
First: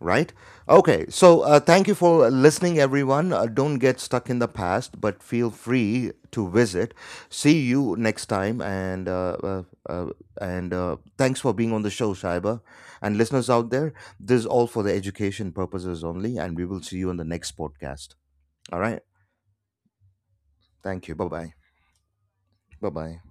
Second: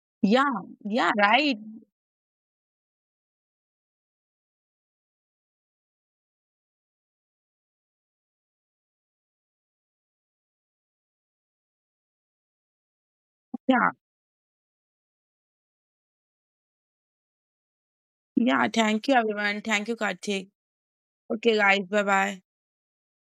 [SPEAKER 1] right?
[SPEAKER 2] yeah,
[SPEAKER 1] Okay,
[SPEAKER 2] yeah,
[SPEAKER 1] so
[SPEAKER 2] right.
[SPEAKER 1] uh, thank you for listening, everyone. Uh, don't get stuck in the past, but feel free to visit. See you next time, and uh, uh, uh, and uh, thanks for being on the show, Shaiba, and listeners out
[SPEAKER 2] Yeah,
[SPEAKER 1] there. This is all for the education purposes only, and we will see you on the next podcast.
[SPEAKER 2] yeah.
[SPEAKER 1] All right,
[SPEAKER 2] Thank you, everyone. Thank you, Karthik.
[SPEAKER 1] thank you. Bye bye.
[SPEAKER 2] Okay, guys, bye bye.
[SPEAKER 1] Bye bye.